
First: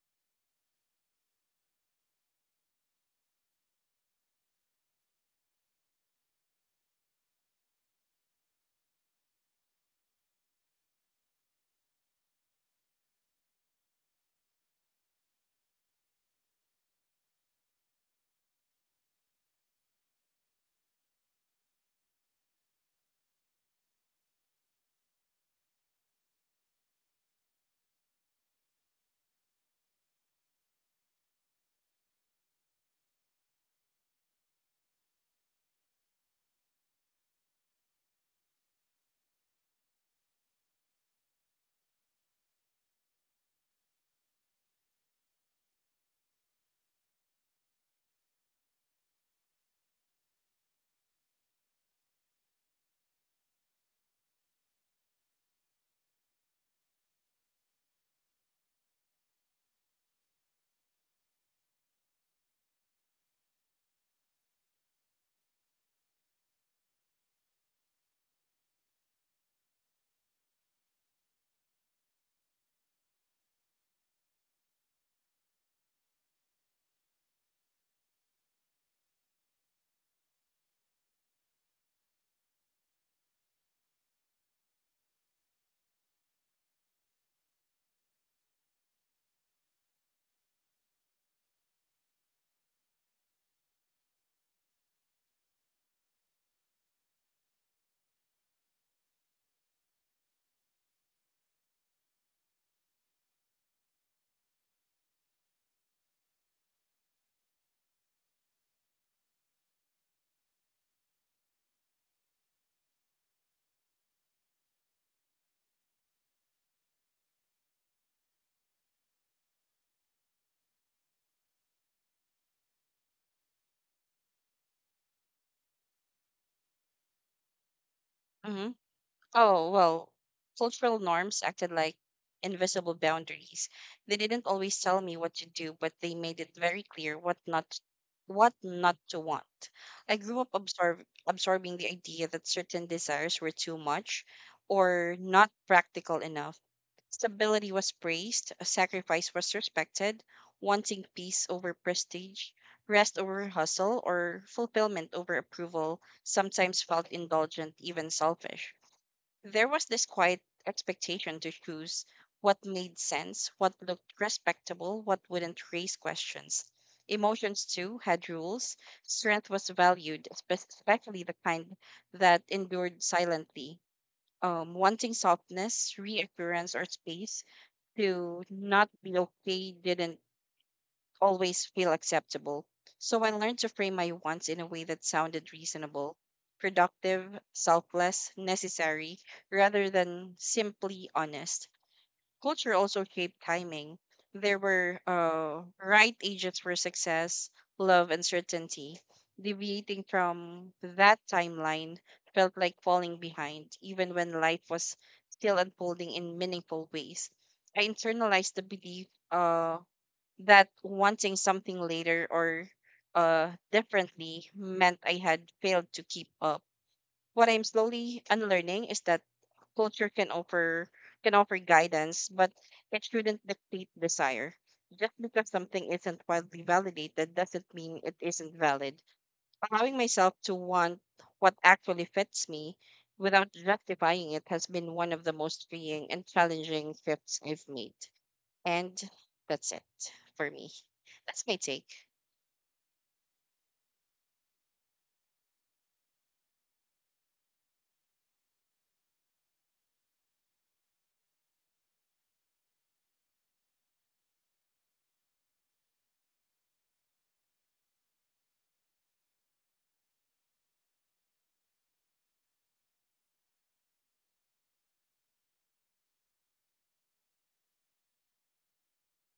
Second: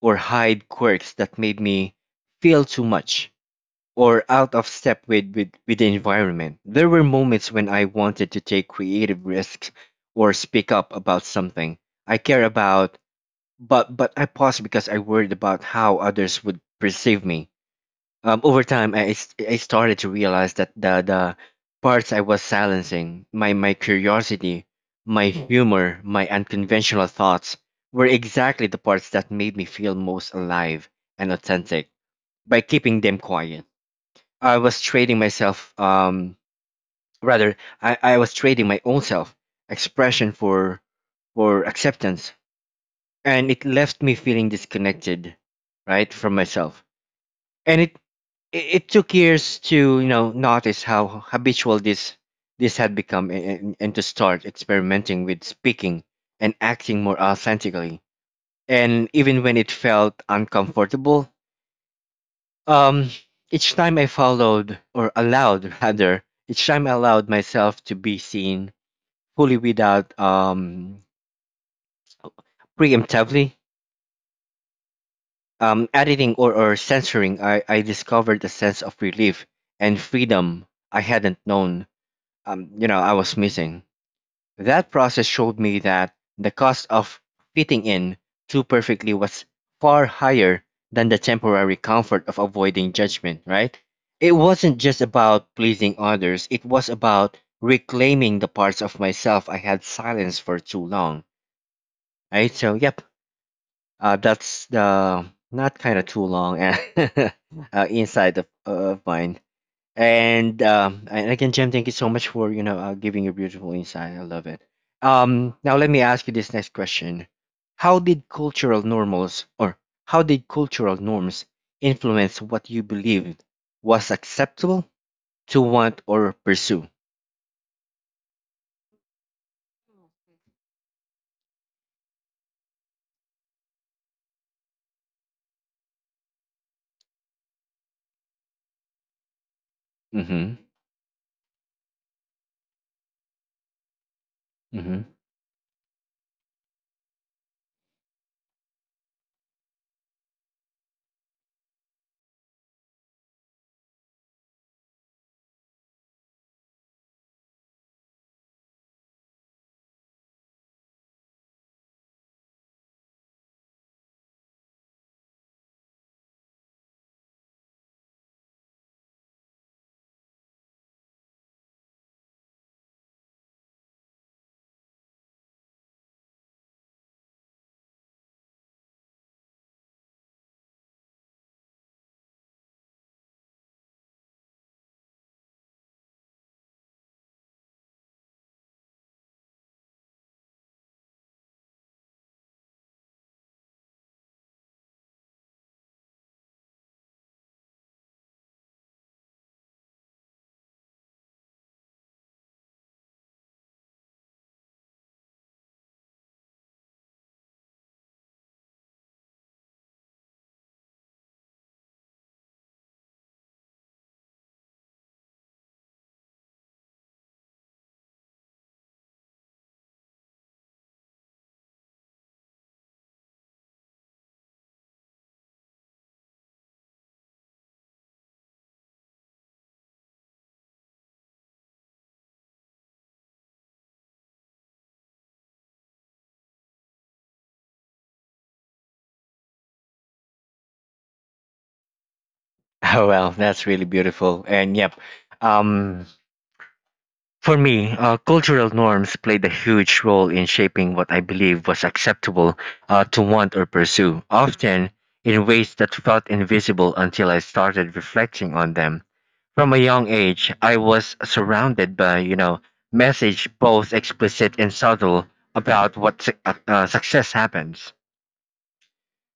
[SPEAKER 1] or hide quirks that made me feel too much or out of step with, with, with the environment. There were moments when I wanted to take creative risks or speak up about something I care about, but, but I paused because I worried about how others would perceive me. Um, over time I, s- I started to realize that the the parts I was silencing, my my curiosity, my humor, my unconventional thoughts, were exactly the parts that made me feel most alive and authentic. By keeping them quiet, I was trading myself, um rather I, I was trading my own self expression for for acceptance, and it left me feeling disconnected, right, from myself. And it it, it took years to, you know, notice how habitual this this had become, and, and to start experimenting with speaking and acting more authentically, and even when it felt uncomfortable, um, each time I followed or allowed rather, each time I allowed myself to be seen fully without, um, preemptively, um, editing or, or censoring, i i discovered a sense of relief and freedom I hadn't known, um, you know, I was missing. That process showed me that the cost of fitting in too perfectly was far higher than the temporary comfort of avoiding judgment, right? It wasn't just about pleasing others, it was about reclaiming the parts of myself I had silenced for too long, right? So, yep, uh, that's the not kind of too long uh, uh, inside of, of mine. And um, and again, Jem, thank you so much for, you know uh, giving your beautiful insight. I love it. Um, now let me ask you this next question: how did cultural normals, or how did cultural norms, influence what you believed was acceptable to want or pursue?
[SPEAKER 2] Oh, well, cultural norms acted like invisible boundaries. They didn't always tell me what to do, but they made it very clear what not what not to want. I grew up
[SPEAKER 1] Mm-hmm.
[SPEAKER 2] absorb, absorbing the idea that certain desires were too much
[SPEAKER 1] Mm-hmm.
[SPEAKER 2] or not practical enough. Stability was praised, a sacrifice was respected, wanting peace over prestige, rest over hustle, or fulfillment over approval sometimes felt indulgent, even selfish. There was this quiet expectation to choose what made sense, what looked respectable, what wouldn't raise questions. Emotions, too, had rules. Strength was valued, espe- especially the kind that endured silently. Um, wanting softness, reassurance, or space to not be okay didn't always feel acceptable. So I learned to frame my wants in a way that sounded reasonable, productive, selfless, necessary, rather than simply honest. Culture also shaped timing. There were uh, right ages for success, love, and certainty. Deviating from that timeline felt like falling behind, even when life was still unfolding in meaningful ways. I internalized the belief uh, that wanting something later or uh, differently meant I had failed to keep up. What I'm slowly unlearning is that culture can offer can offer guidance, but it shouldn't dictate desire. Just because something isn't widely validated doesn't mean it isn't valid. Allowing myself to want what actually fits me without justifying it has been one of the most freeing and challenging shifts I've made. And that's it for me. That's my take.
[SPEAKER 1] Oh well, that's really beautiful. And yep, um, For me, uh, cultural norms played a huge role in shaping what I believe was acceptable uh, to want or pursue, often in ways that felt invisible until I started reflecting on them. From a young age, I was surrounded by, you know, message both explicit and subtle about what su- uh, uh, success happens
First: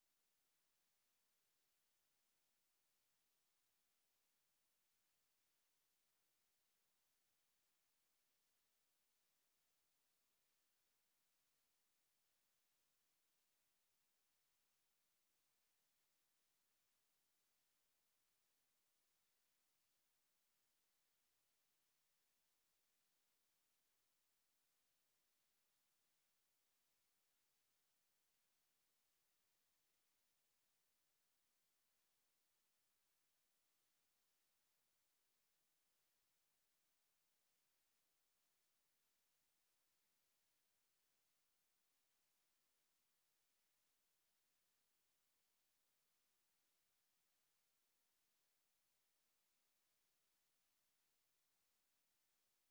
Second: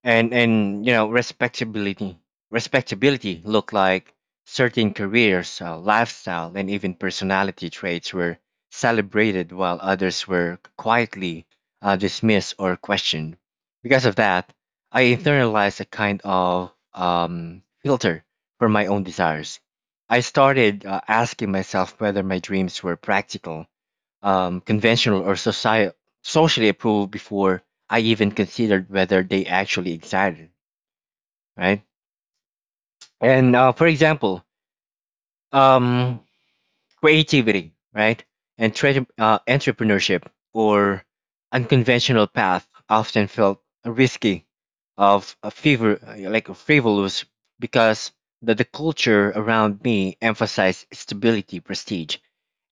[SPEAKER 1] and and you know respectability respectability look like certain careers uh, lifestyle and even personality traits were celebrated while others were quietly uh, dismissed or questioned. Because of that, I internalized a kind of um, filter for my own desires. I started uh, asking myself whether my dreams were practical, um, conventional or society socially approved before I even considered whether they actually excited, right? And uh, for example, um, creativity, right, and tre- uh, entrepreneurship or unconventional path often felt risky, of a fever, like a frivolous, because the, the culture around me emphasized stability, prestige,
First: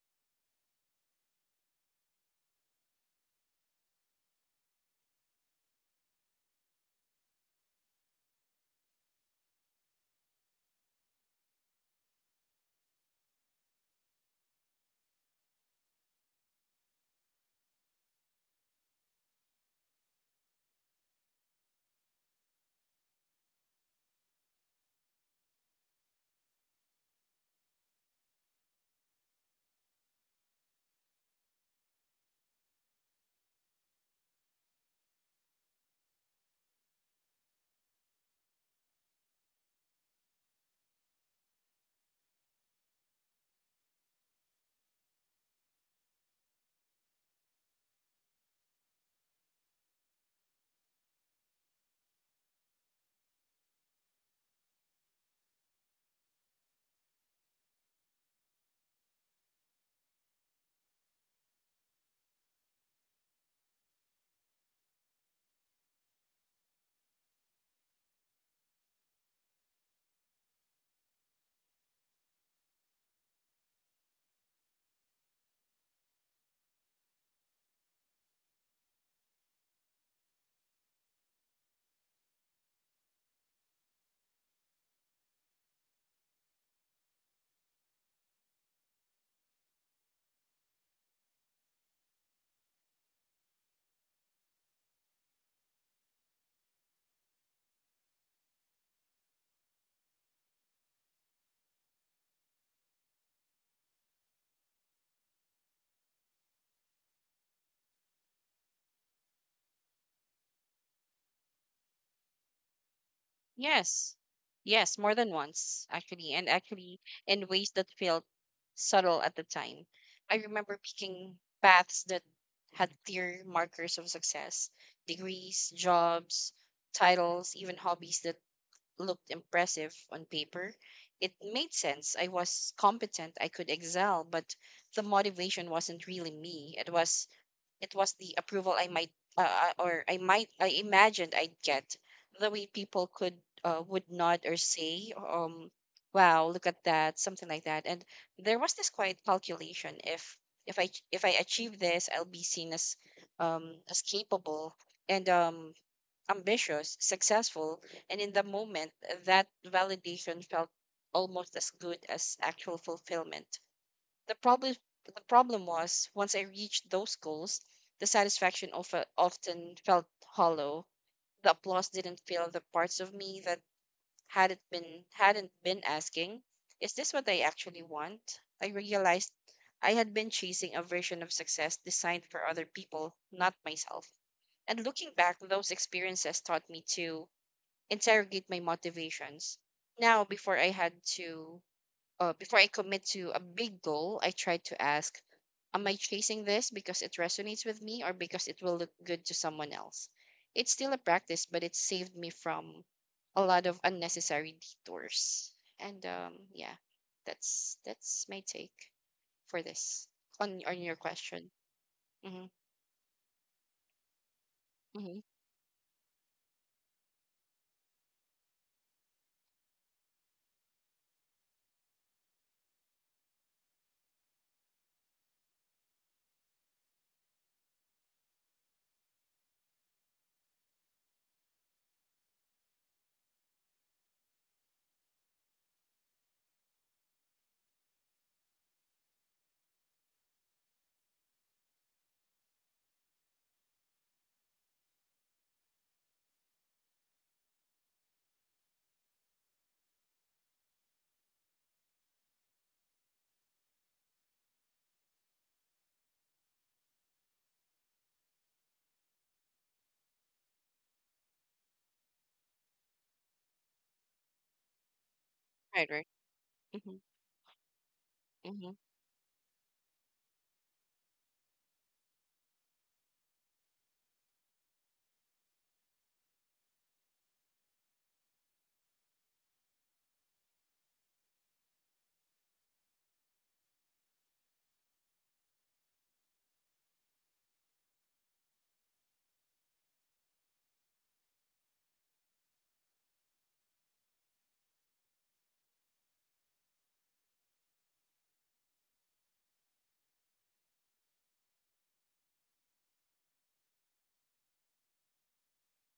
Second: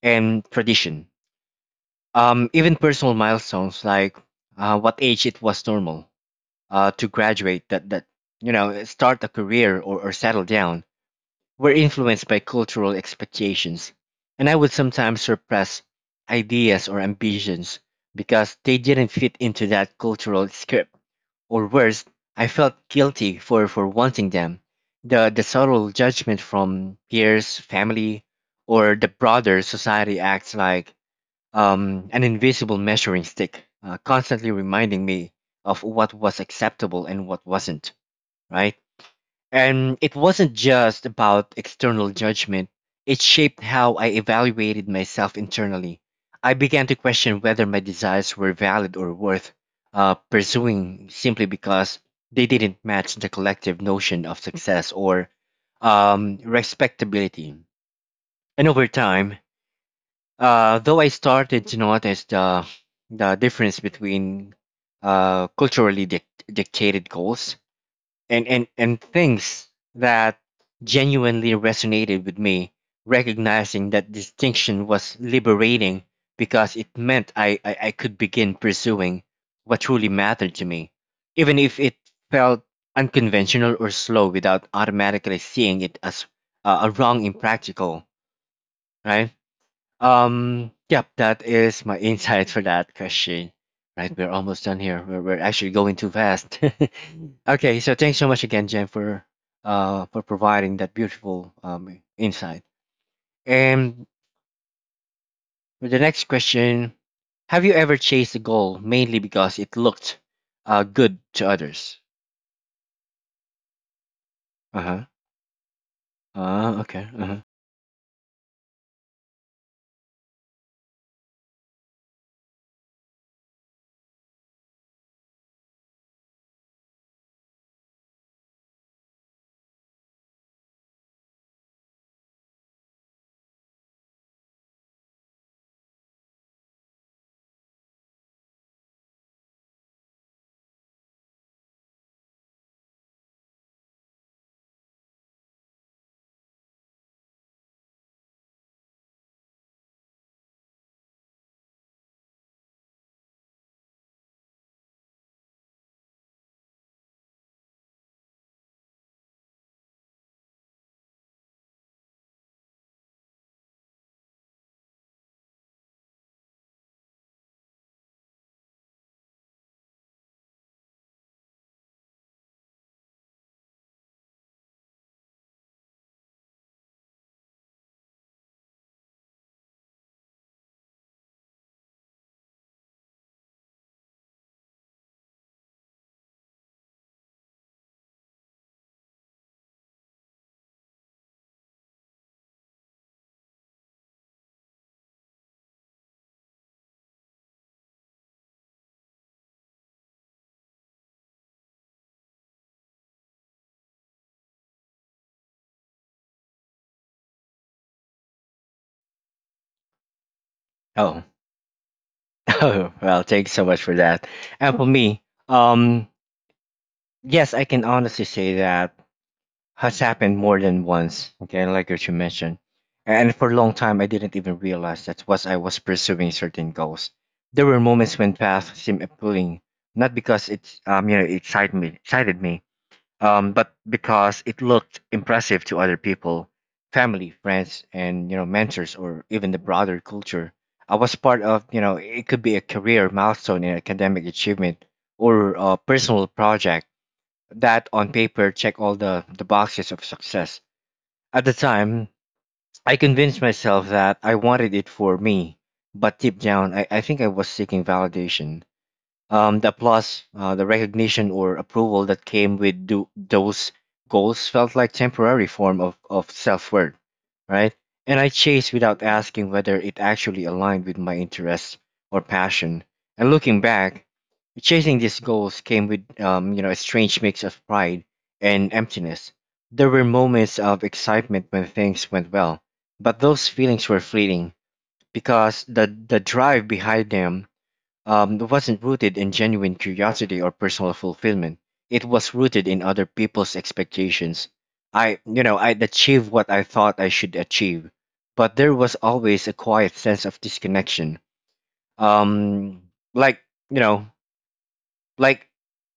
[SPEAKER 1] and tradition. Um, even personal milestones like uh, what age it was normal uh, to graduate, that that you know, start a career or, or settle down, were influenced by cultural expectations, and I would sometimes suppress ideas or ambitions because they didn't fit into that cultural script. Or worse, I felt guilty for for wanting them. The the subtle judgment from peers, family, or the broader society acts like um, an invisible measuring stick, uh, constantly reminding me of what was acceptable and what wasn't, right? And it wasn't just about external judgment, it shaped how I evaluated myself internally. I began to question whether my desires were valid or worth uh, pursuing simply because they didn't match the collective notion of success or um, respectability. And over time, uh, though I started to notice the the difference between uh, culturally dic- dictated goals and, and, and things that genuinely resonated with me. Recognizing that distinction was liberating because it meant I, I, I could begin pursuing what truly mattered to me, even if it felt unconventional or slow without automatically seeing it as uh, a wrong impractical, right? Um, yep, that is my insight for that question. Right, we're almost done here. We're, we're actually going too fast. Okay, so thanks so much again, Jen, for uh for providing that beautiful um insight. And for the next question, have you ever chased a goal mainly because it looked uh good to others?
[SPEAKER 2] Yes.
[SPEAKER 1] Uh
[SPEAKER 2] Yes,
[SPEAKER 1] huh.
[SPEAKER 2] more than once, actually, and
[SPEAKER 1] Uh,
[SPEAKER 2] actually
[SPEAKER 1] okay. Uh huh.
[SPEAKER 2] in ways that felt subtle at the time. I remember picking paths that had clear markers of success, degrees, jobs, titles, even hobbies that looked impressive on paper. It made sense. I was competent, I could excel, but the motivation wasn't really me. It was It was the approval I might uh, uh, or I might I imagined I'd get. The way people could uh, would nod or say, um, "Wow, look at that," something like that. And there was this quiet calculation: if if I if I achieve this, I'll be seen as um, as capable and um, ambitious, successful. And in the moment, that validation felt almost as good as actual fulfillment. The problem the problem was once I reached those goals, the satisfaction of, often felt hollow. The applause didn't fill the parts of me that hadn't been hadn't been asking, is this what I actually want? I realized I had been chasing a version of success designed for other people, not myself. And looking back, those experiences taught me to interrogate my motivations. Now, before I had to uh, before I commit to a big goal, I try to ask, am I chasing this because it resonates with me or because it will look good to someone else? It's still a practice, but it saved me from a lot of unnecessary detours. And um, yeah, that's that's my take for this on on your
[SPEAKER 1] Oh.
[SPEAKER 2] question. Mm-hmm,
[SPEAKER 1] Oh well, thanks so much for that. And for
[SPEAKER 2] mm-hmm,
[SPEAKER 1] me, um, yes, I can honestly say that has happened more than once. Okay, like what you mentioned, and for a long time I didn't even realize that was I was pursuing certain goals. There were moments when paths seemed appealing, not because it um you know it excited me, excited me, um, but because it looked impressive to other people, family, friends, and you know mentors, or even the broader culture. I was part of you know it could be a career milestone, an academic achievement, or a personal project that on paper check all the, the boxes of success. At the time, I convinced myself that I wanted it for me, but deep down, I, I think I was seeking validation, um, the applause, uh, the recognition or approval that came with do- those goals felt like temporary form
[SPEAKER 2] right,
[SPEAKER 1] of,
[SPEAKER 2] right.
[SPEAKER 1] of self-worth,
[SPEAKER 2] Mm-hmm,
[SPEAKER 1] right? And I
[SPEAKER 2] mm-hmm,
[SPEAKER 1] chased without asking whether it actually aligned with my interests or passion. And looking back, chasing these goals came with um, you know a strange mix of pride and emptiness. There were moments of excitement when things went well, but those feelings were fleeting because the the drive behind them um, wasn't rooted in genuine curiosity or personal fulfillment. It was rooted in other people's expectations. I, you know, I'd achieve what I thought I should achieve, but there was always a quiet sense of disconnection. Um, like, you know, like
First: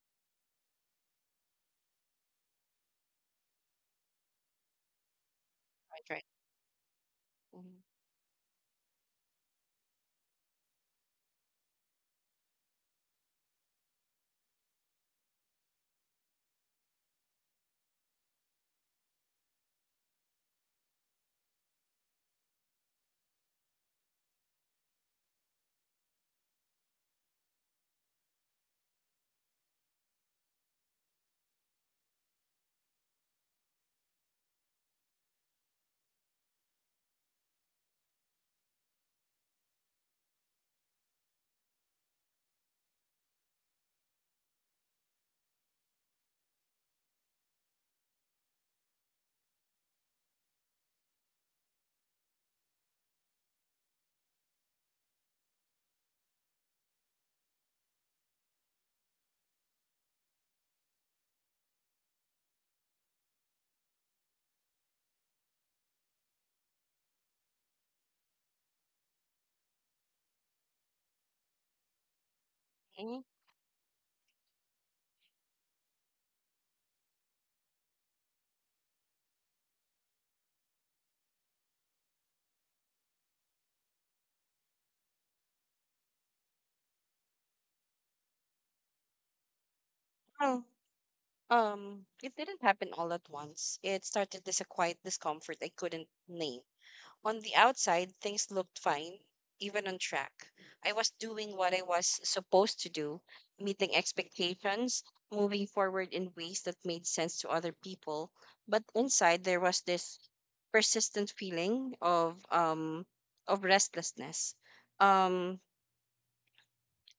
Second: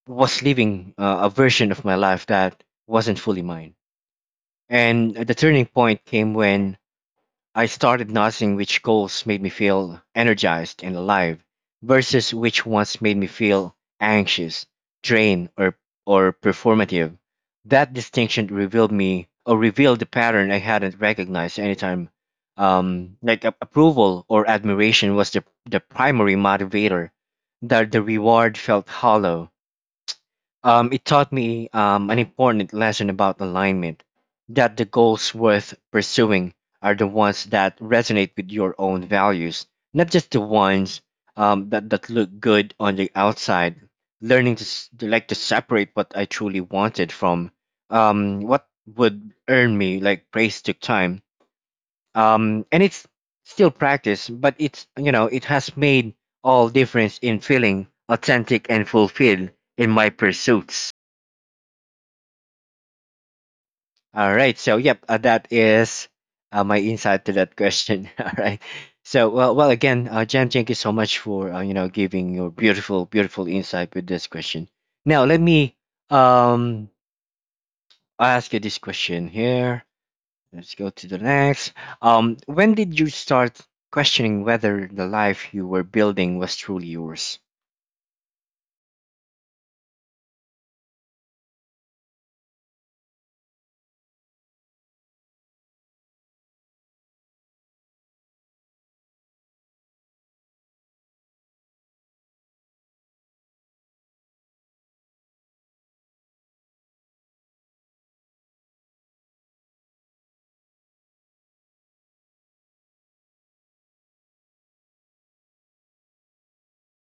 [SPEAKER 1] was living uh, a version of my life that wasn't fully mine. And the turning point
[SPEAKER 2] right, right.
[SPEAKER 1] came when I
[SPEAKER 2] Mm-hmm,
[SPEAKER 1] started noticing which goals made me feel energized and alive versus which ones made me feel anxious, drained, or or performative. That distinction revealed me or revealed the pattern I hadn't recognized anytime. Um, like a- approval or admiration was the the primary motivator. That the reward felt hollow, um, it taught me um, an important lesson about alignment, that the goals worth pursuing are the ones that resonate with your own values, not just the ones um, that, that look good on the outside. Learning to, s- to like to separate what I truly wanted from um, what would earn me like praise took time. Um, and it's still practice, but it's you know it has made all difference in feeling authentic and fulfilled in my pursuits. All right. So, yep, uh, that is uh, my insight to that question. All right. So, well, well, again, uh, Jan, thank you so much for uh, you know giving your beautiful,
[SPEAKER 2] mm-hmm.
[SPEAKER 1] beautiful insight with this question. Now, let me um ask you this question here. Let's go to the next. Um, when did you start questioning whether the life you were building was truly yours?
[SPEAKER 2] Well, um, it didn't happen all at once. It started as a quiet discomfort I couldn't name. On the outside, things looked fine, even on track. I was doing what I was supposed to do, meeting expectations, moving forward in ways that made sense to other people. But inside, there was this persistent feeling of um of restlessness. Um,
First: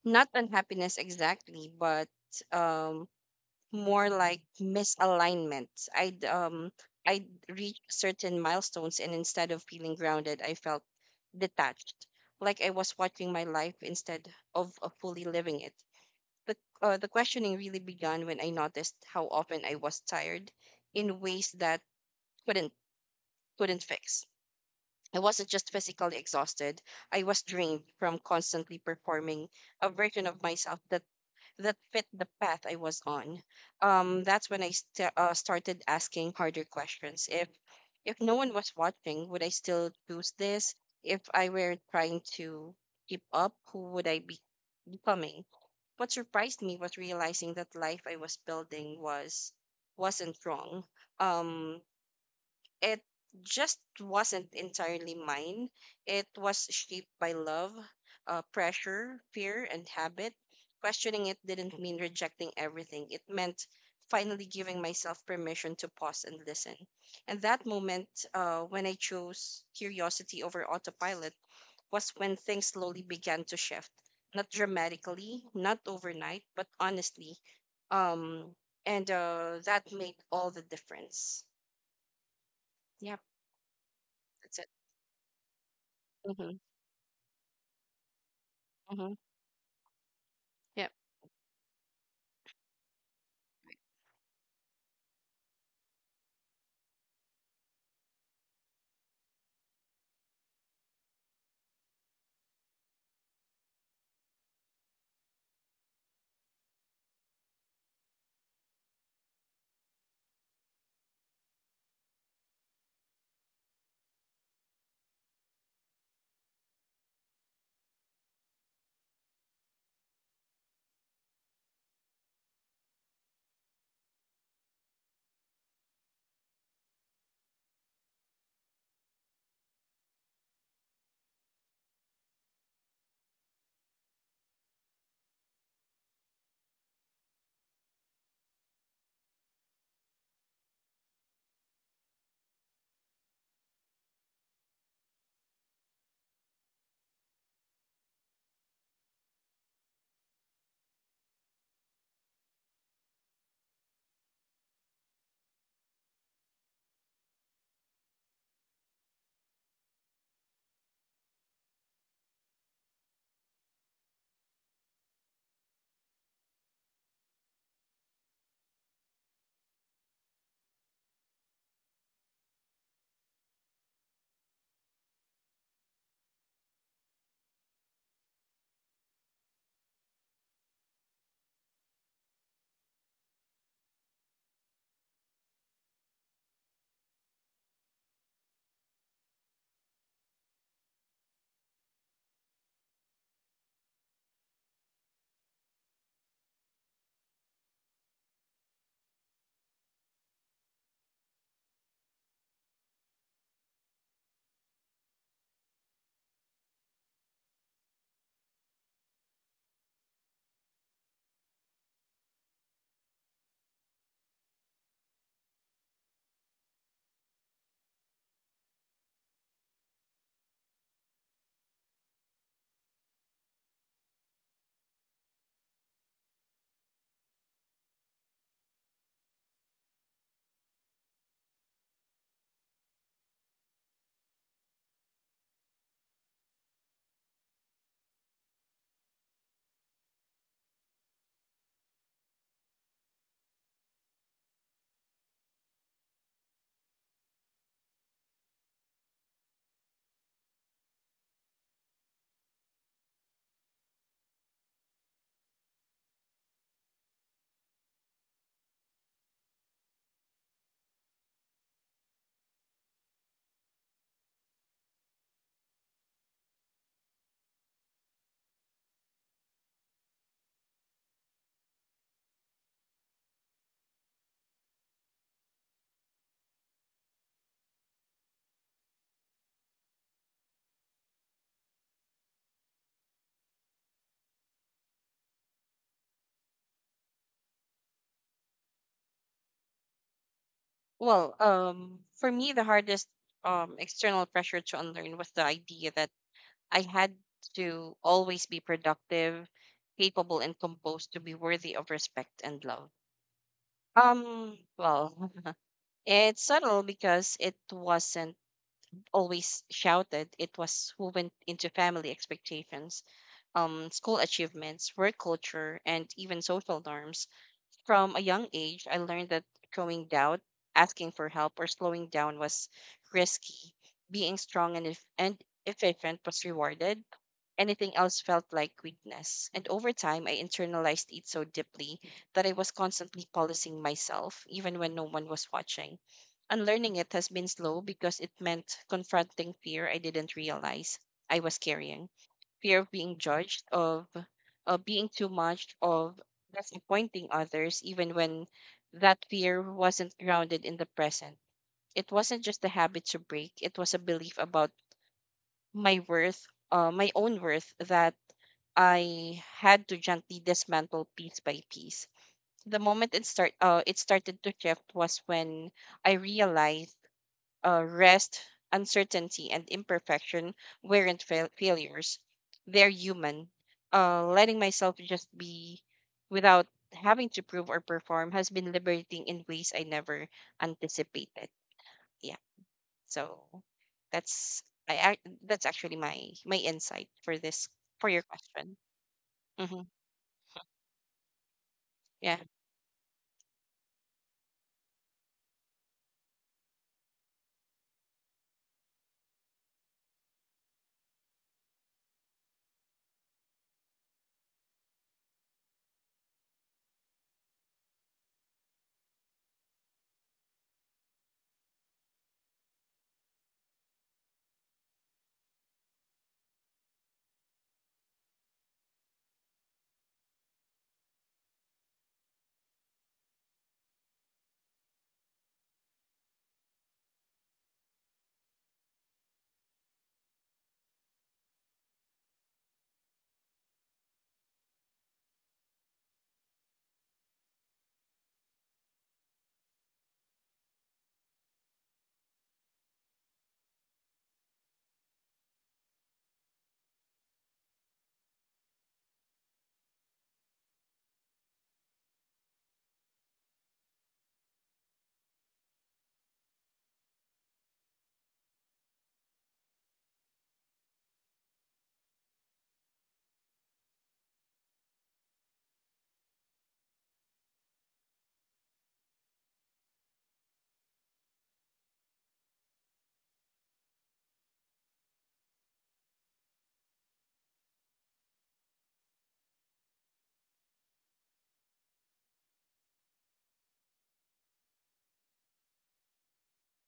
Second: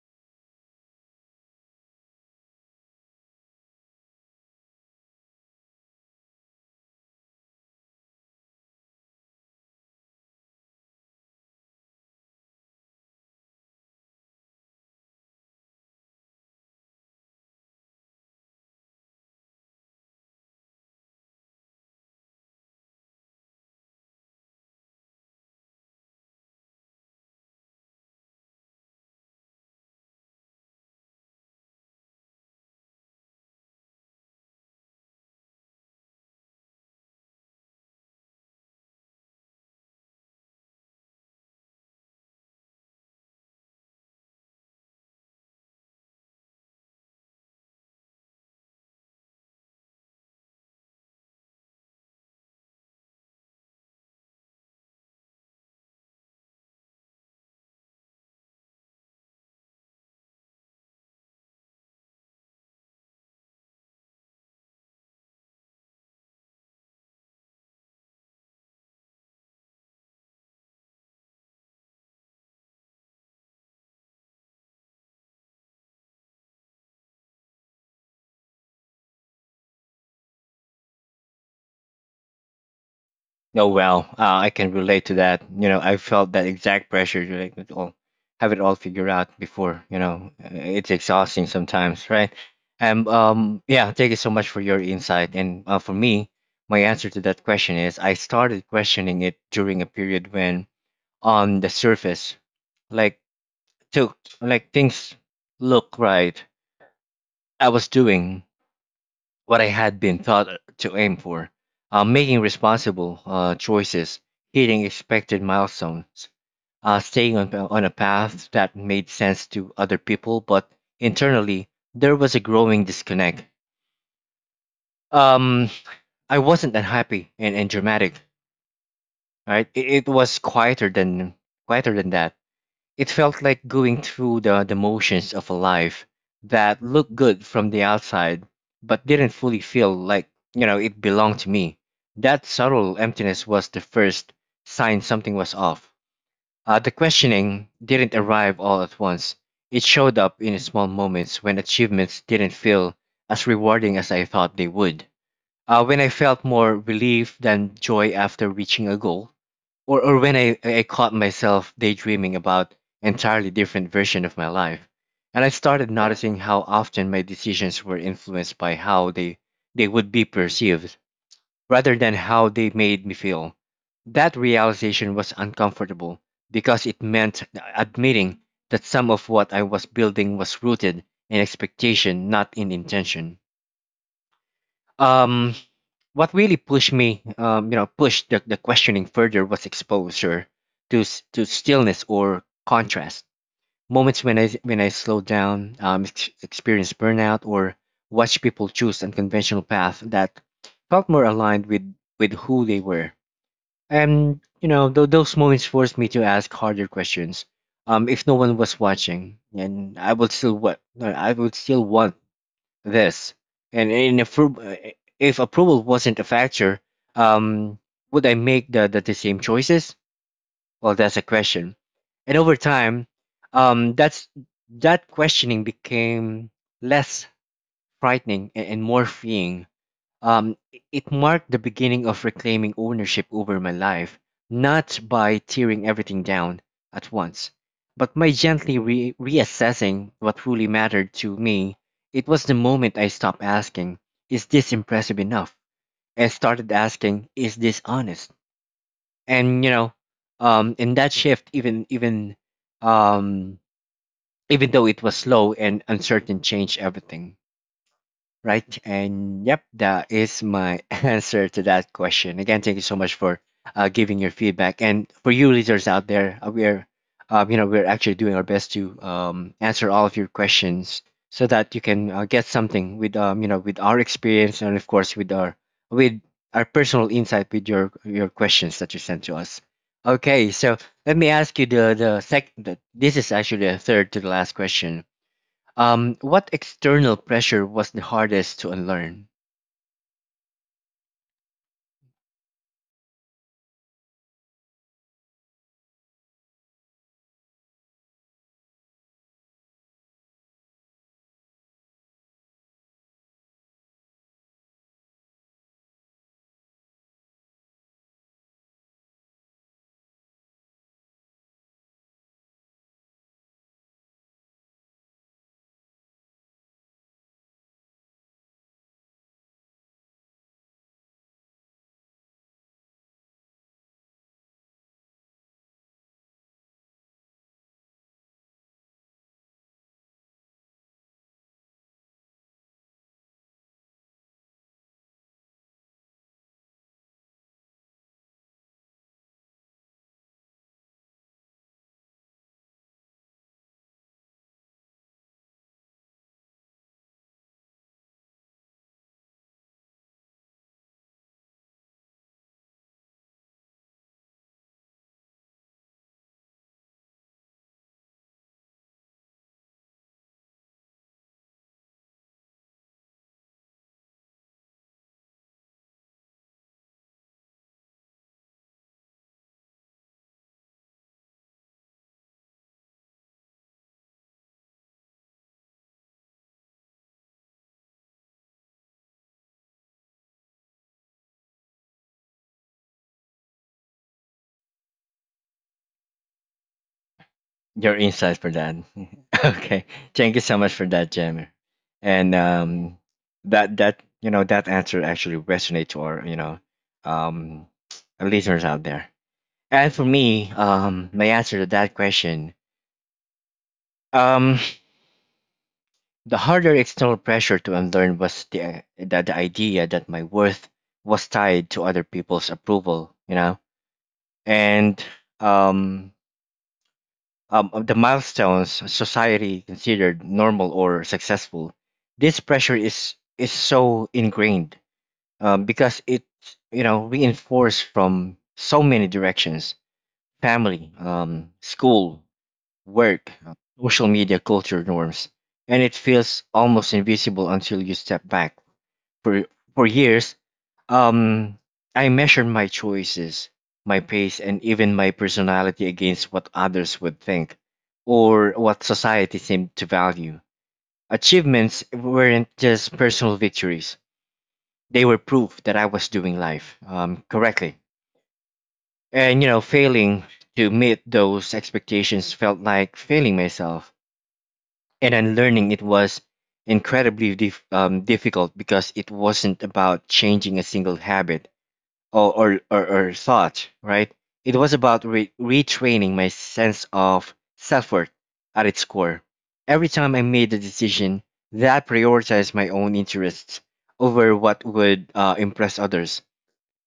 [SPEAKER 2] Not unhappiness exactly, but um more like misalignment. I'd um I'd reach certain milestones and instead of feeling grounded, I felt detached, like I was watching my life instead of, of fully living it. The uh, the questioning really began when I noticed how often I was tired in ways that couldn't couldn't fix. I wasn't just physically exhausted, I was drained from constantly performing a version of myself that that fit the path I was on. Um, that's when I st- uh, started asking harder questions. If if no one was watching, would I still choose this? If I were trying to keep up, who would I be becoming? What surprised me was realizing that life I was building was wasn't wrong. Um, it just wasn't entirely mine. It was shaped by love, uh, pressure, fear, and habit. Questioning it didn't mean rejecting everything, it meant finally giving myself permission to pause and listen. And that moment, uh, when I chose curiosity over autopilot, was when things slowly began to shift. Not dramatically, not overnight, but honestly. Um, and uh, that made all the difference. Yep,
[SPEAKER 1] Oh well, uh, I
[SPEAKER 2] that's it.
[SPEAKER 1] can relate to that. You know, I felt that
[SPEAKER 2] Mm-hmm.
[SPEAKER 1] exact pressure to like it all, have it all figured
[SPEAKER 2] Mm-hmm.
[SPEAKER 1] out before. You know, Uh,
[SPEAKER 2] Yeah.
[SPEAKER 1] it's exhausting sometimes, right? And um, yeah, thank you so much for your insight. And uh, for me, my answer to that question is I started questioning it during a period when, on the surface, like took like things look right. I was doing what I had been taught to aim for, uh, making responsible uh, choices, hitting expected milestones, uh, staying on, on a path that made sense to other people, but internally there was a growing disconnect. Um, I wasn't unhappy and, and dramatic, right? It, it was quieter than quieter than that. It felt like going through the, the motions of a life that looked good from the outside, but didn't fully feel like, you know, it belonged to me. That subtle emptiness was the first sign something was off. Uh, the questioning didn't arrive all at once. It showed up in small moments when achievements didn't feel as rewarding as I thought they would. Uh, when I felt more relief than joy after reaching a goal, or or when I, I caught myself daydreaming about entirely different version of my life. And I started noticing how often my decisions were influenced by how they they would be perceived rather than how they made me feel. That realization was uncomfortable because it meant admitting that some of what I was building was rooted in expectation, not in intention. um, what really pushed me, um, you know, pushed the, the questioning further was exposure to s- to stillness or contrast. Moments when I when I slowed down, um, ex- experienced burnout, or watched people choose unconventional paths that felt more aligned with with who they were. And you know, th- those moments forced me to ask harder questions. Um, if no one was watching, and I would still what I would still want this? And in appro- if approval wasn't a factor, um, would I make the, the, the same choices? Well, that's a question. And over time, um, that's that questioning became less frightening and, and more freeing. Um, i- it marked the beginning of reclaiming ownership over my life, not by tearing everything down at once, but by gently re- reassessing what truly mattered to me. It was the moment I stopped asking, is this impressive enough? And started asking, is this honest? And, you know, um, in that shift, even, even, um, even though it was slow and uncertain, changed everything. Right. And yep, that is my answer to that question. Again, thank you so much for uh, giving your feedback. And for you listeners out there, uh, we're, um, you know, we're actually doing our best to um, answer all of your questions so that you can uh, get something with, um, you know, with our experience and of course with our, with our personal insight with your, your questions that you sent to us. Okay. So let me ask you the, the sec, the, this is actually the third to the last question. Um, what external pressure was the hardest to unlearn?
[SPEAKER 2] Well, um, for me, the hardest um, external pressure to unlearn was the idea that I had to always be productive, capable, and composed to be worthy of respect and love. Um, well, it's subtle because it wasn't always shouted, it was woven into family expectations, um, school achievements, work culture, and even social norms. From a young age, I learned that showing doubt, asking for help, or slowing down was risky. Being strong and, eff- and efficient was rewarded. Anything else felt like weakness. And over time, I internalized it so deeply that I was constantly policing myself, even when no one was watching. Unlearning it has been slow because it meant confronting fear I didn't realize I was carrying. Fear of being judged, of, of being too much, of disappointing others, even when that fear wasn't grounded in the present. It wasn't just a habit to break, it was a belief about my worth, uh, my own worth, that I had to gently dismantle piece by piece. The moment it start, uh, it started to shift was when I realized uh, rest, uncertainty, and imperfection weren't fail- failures. They're human. Uh, letting myself just be without having to prove or perform has been liberating in ways I never anticipated. Yeah. So that's I ac- that's actually my my insight for this
[SPEAKER 1] Your
[SPEAKER 2] for your
[SPEAKER 1] insights for
[SPEAKER 2] question.
[SPEAKER 1] that.
[SPEAKER 2] Hmm.
[SPEAKER 1] Okay, thank you so much for that, Jammer. And
[SPEAKER 2] Yeah.
[SPEAKER 1] um, that that you know that answer actually resonates to our you know um our listeners out there. And for me, um, my answer to that question, um, the harder external pressure to unlearn was the, the, the idea that my worth was tied to other people's approval, you know, and um, um, of the milestones society considered normal or successful. This pressure is is so ingrained um, because it you know reinforced from so many directions: family, um, school, work, uh, social media, culture norms, and it feels almost invisible until you step back. For for years, um, I measured my choices, my pace, and even my personality against what others would think or what society seemed to value. Achievements weren't just personal victories; they were proof that I was doing life um, correctly. And you know, failing to meet those expectations felt like failing myself. And unlearning it was incredibly dif- um, difficult because it wasn't about changing a single habit or or, or, or thought, right? It was about re- retraining my sense of self worth at its core. Every time I made a decision that prioritized my own interests over what would uh, impress others,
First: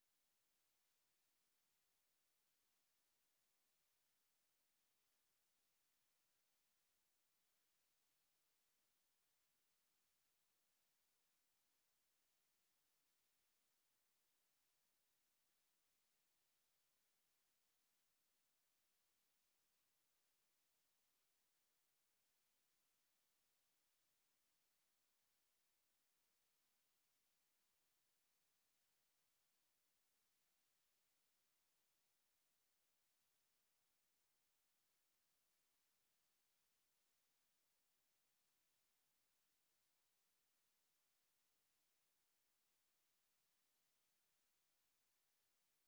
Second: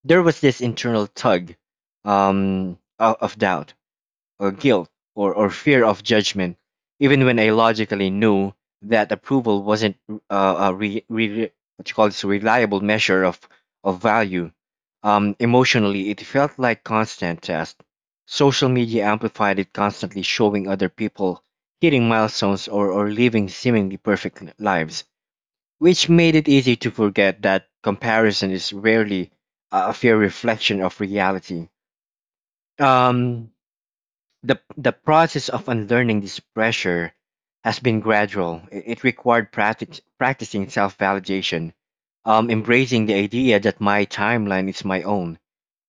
[SPEAKER 1] there was this internal tug um, o- of doubt or guilt or, or fear of judgment, even when I logically knew that approval wasn't uh, a re, re, what you call this reliable measure of, of value. Um, emotionally, it felt like constant test. Social media amplified it, constantly showing other people hitting milestones or, or living seemingly perfect li- lives, which made it easy to forget that comparison is rarely a a fair reflection of reality. Um, the, the process of unlearning this pressure has been gradual. I- It required practic- practicing self validation, um, embracing the idea that my timeline is my own,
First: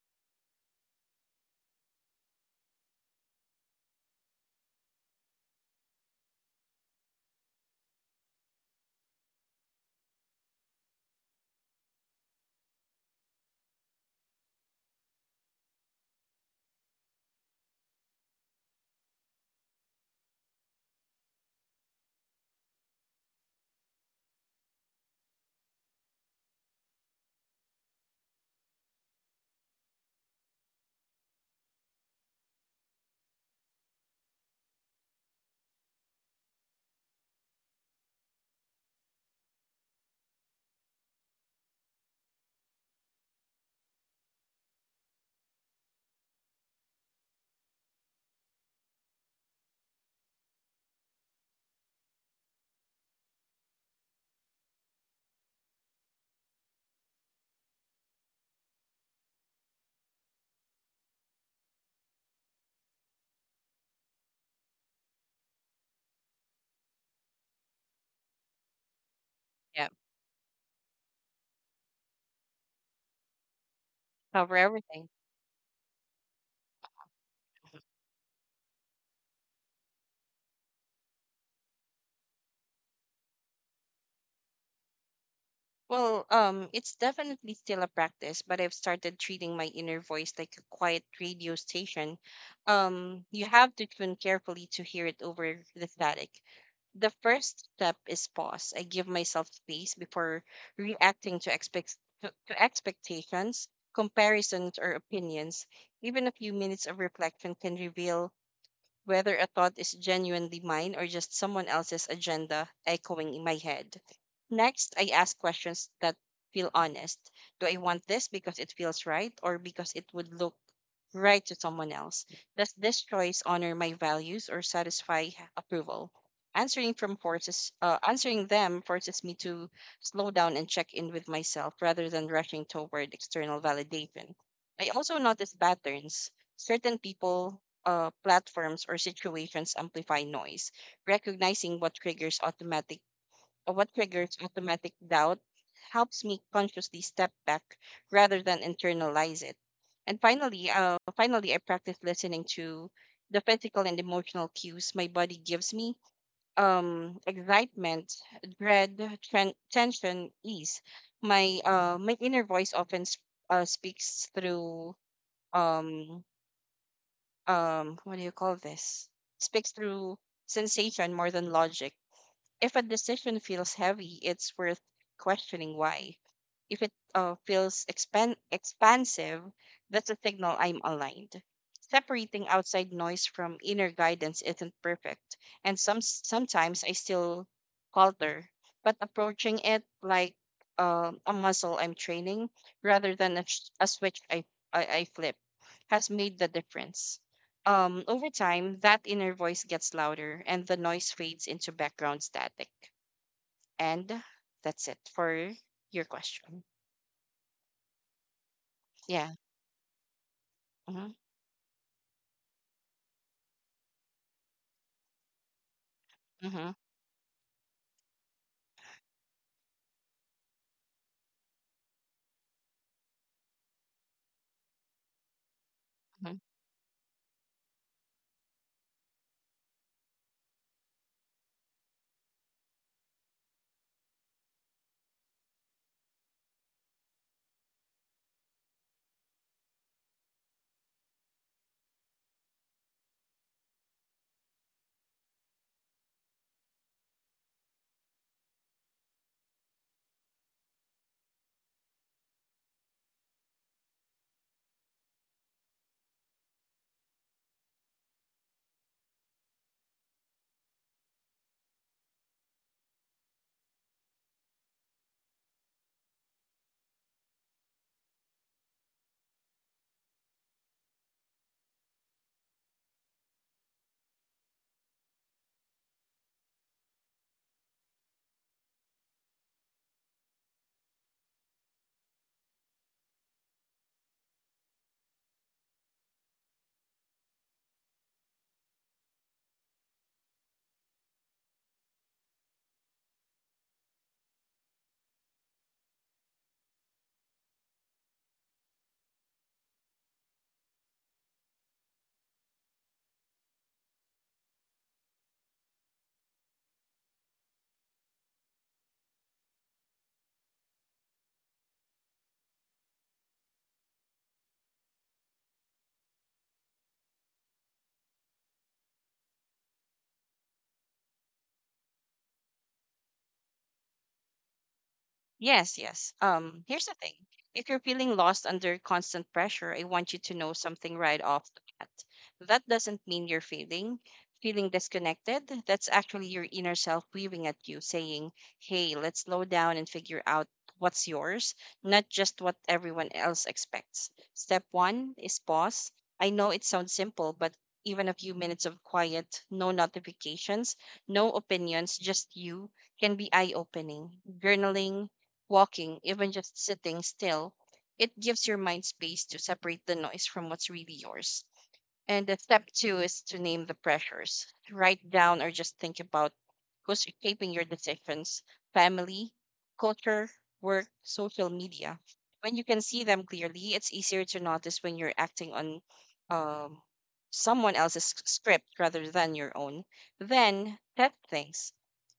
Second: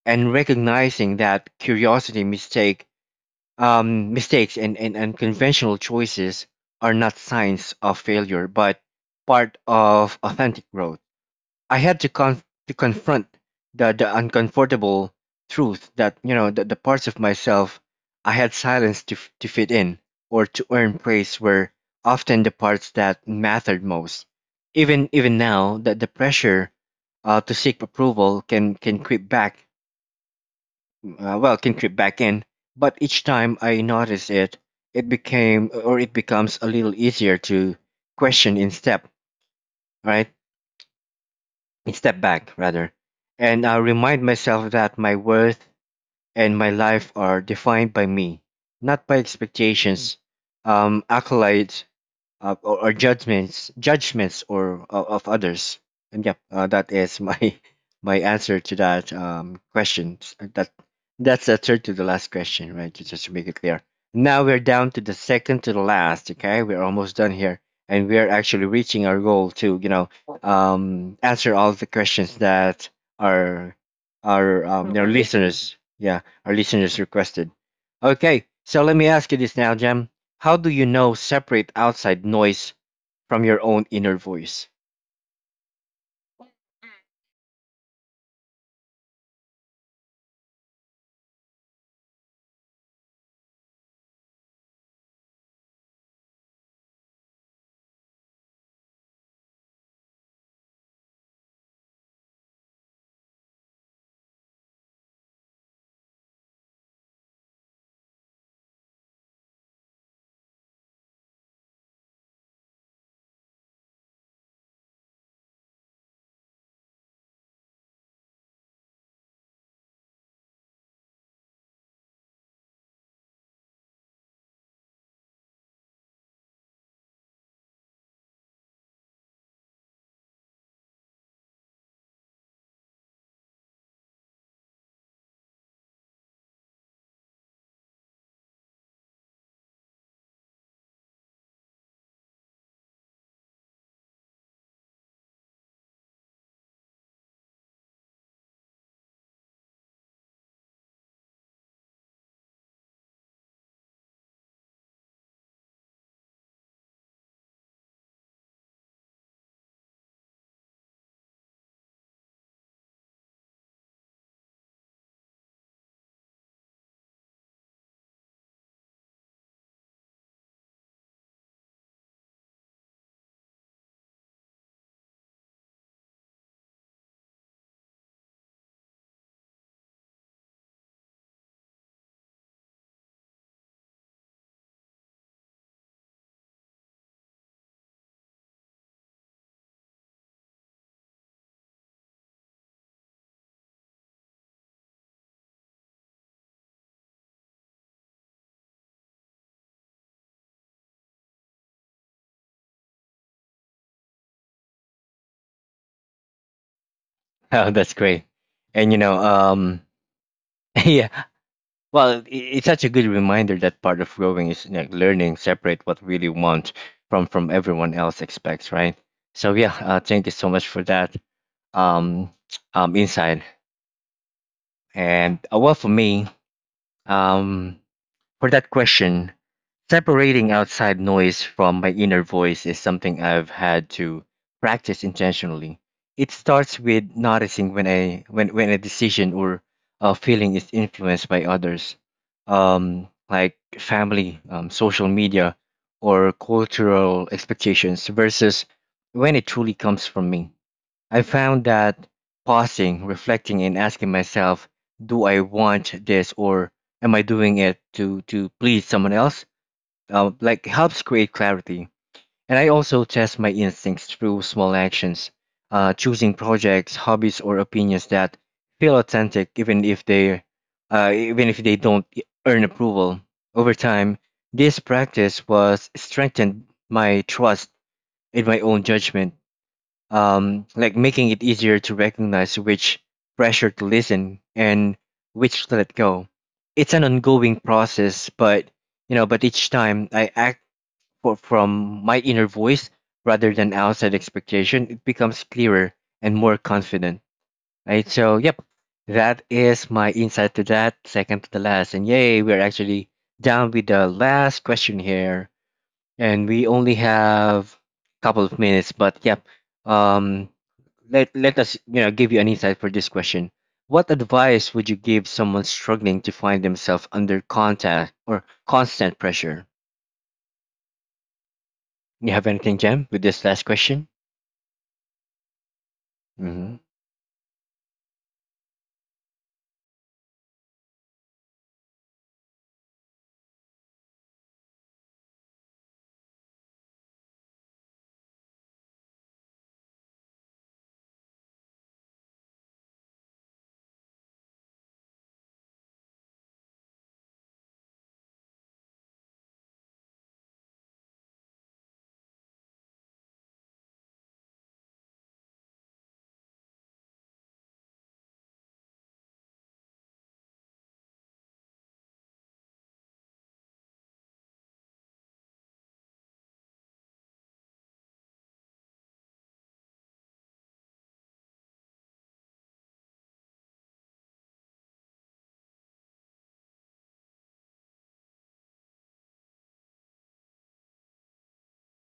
[SPEAKER 1] and recognizing that curiosity, mistake, um, mistakes, and, and unconventional choices are not signs of failure, but part of authentic growth. I had to con to confront the the uncomfortable truth that you know that the parts of myself I had silenced to f- to fit in or to earn praise were often the parts that mattered most. Even even now, that the pressure uh, to seek approval can can creep back uh, well can creep back in, but each time I notice it, it became, or it becomes, a little easier to question in step, right? Step back rather, and I remind myself that my worth and my life are defined by me, not by expectations, um, accolades, uh, or, or judgments, judgments or o- of others. And yep, uh, that is my my answer to that um, question. Uh, That that's the third to the last question, right? Ju- Just to make it clear. Now we're down to the second to the last. Okay, we're almost done here, and we're actually reaching our goal to you
[SPEAKER 2] Yeah.
[SPEAKER 1] know um, answer all the questions that our
[SPEAKER 2] Cover
[SPEAKER 1] our um, their
[SPEAKER 2] everything.
[SPEAKER 1] listeners, yeah, our listeners requested. Okay, so let me ask you this now, Jam. How do you know separate outside noise from your own inner voice?
[SPEAKER 2] Well, um, it's definitely still a practice, but I've started treating my inner voice like a quiet radio station. Um, you have to tune carefully to hear it over the static. The first step is pause. I give myself space before reacting to expect to, to expectations, comparisons, or opinions. Even a few minutes of reflection can reveal whether a thought is genuinely mine or just someone else's agenda echoing in my head. Next, I ask questions that feel honest. Do I want this because it feels right or because it would look right to someone else? Does this choice honor my values or satisfy approval? Answering from forces, uh, answering them forces me to slow down and check in with myself rather than rushing toward external validation. I also notice patterns. Certain people uh, platforms or situations amplify noise. Recognizing what triggers automatic uh, what triggers automatic doubt helps me consciously step back rather than internalize it. And finally, uh, finally, I practice listening to the physical and emotional cues my body gives me. Um, excitement, dread, tren- tension, ease. My uh, my inner voice often sp- uh, speaks through um um what do you call this speaks through sensation more than logic. If a decision feels heavy, it's worth questioning why. If it uh, feels expan- expansive, that's a signal I'm aligned. Separating outside noise from inner guidance isn't perfect, and some sometimes I still falter, but approaching it like um a muscle I'm training rather than a, sh- a switch I, I I flip has made the difference. Um, over time, that inner voice gets louder and the noise fades into background static. And that's it for your question.
[SPEAKER 1] Oh, that's great. And you know,
[SPEAKER 2] Yeah.
[SPEAKER 1] um,
[SPEAKER 2] Mm-hmm.
[SPEAKER 1] yeah, well, i- it's such a good reminder that part of growing is like learning separate what really
[SPEAKER 2] Mm-hmm.
[SPEAKER 1] want from from everyone else expects, right? So yeah, uh, thank you so much for that um, um, insight. And uh, well, for
[SPEAKER 2] Mm-hmm.
[SPEAKER 1] me, um, for that question, separating outside noise from my inner voice is something I've had to practice intentionally. It starts with noticing when a when when a decision or a feeling is influenced by others, um, like family, um, social media, or cultural expectations, versus when it truly comes from me. I found that pausing, reflecting, and asking myself, do I want this, or am I doing it to, to please someone else? Uh, like helps create clarity. And I also test my instincts through small actions, uh, choosing projects, hobbies, or opinions that feel authentic, even if they, uh, even if they don't e, earn approval. Over time, this practice was strengthened my trust in my own judgment, um, like making it easier to recognize which pressure to listen and which to let go. It's an ongoing process, but you know, but each time I act for, from my inner voice rather than outside expectation, it becomes clearer and more confident. Right. So, yep, that is my insight to that. Second to the last, and yay, we're actually down with the last question here, and we only have a couple of minutes, but yeah, um let let us you know give you an insight for this question. What advice would you give someone struggling to find themselves under contact, or constant pressure? You have anything, Jam, with this last question?
[SPEAKER 2] Yes, yes. Um, here's
[SPEAKER 1] Hmm.
[SPEAKER 2] the thing. If you're feeling lost under constant pressure, I want you to know something right off the bat. That doesn't mean you're failing. Feeling disconnected, that's actually your inner self weaving at you, saying, hey, let's slow down and figure out what's yours, not just what everyone else expects. Step one is pause. I know it sounds simple, but even a few minutes of quiet, no notifications, no opinions, just you, can be eye opening. Journaling, walking, even just sitting still, it gives your mind space to separate the noise from what's really yours. And the step two is to name the pressures. Write down or just think about who's shaping your decisions: family, culture, work, social media. When you can see them clearly, it's easier to notice when you're acting on um, someone else's s- script rather than your own. Then test things.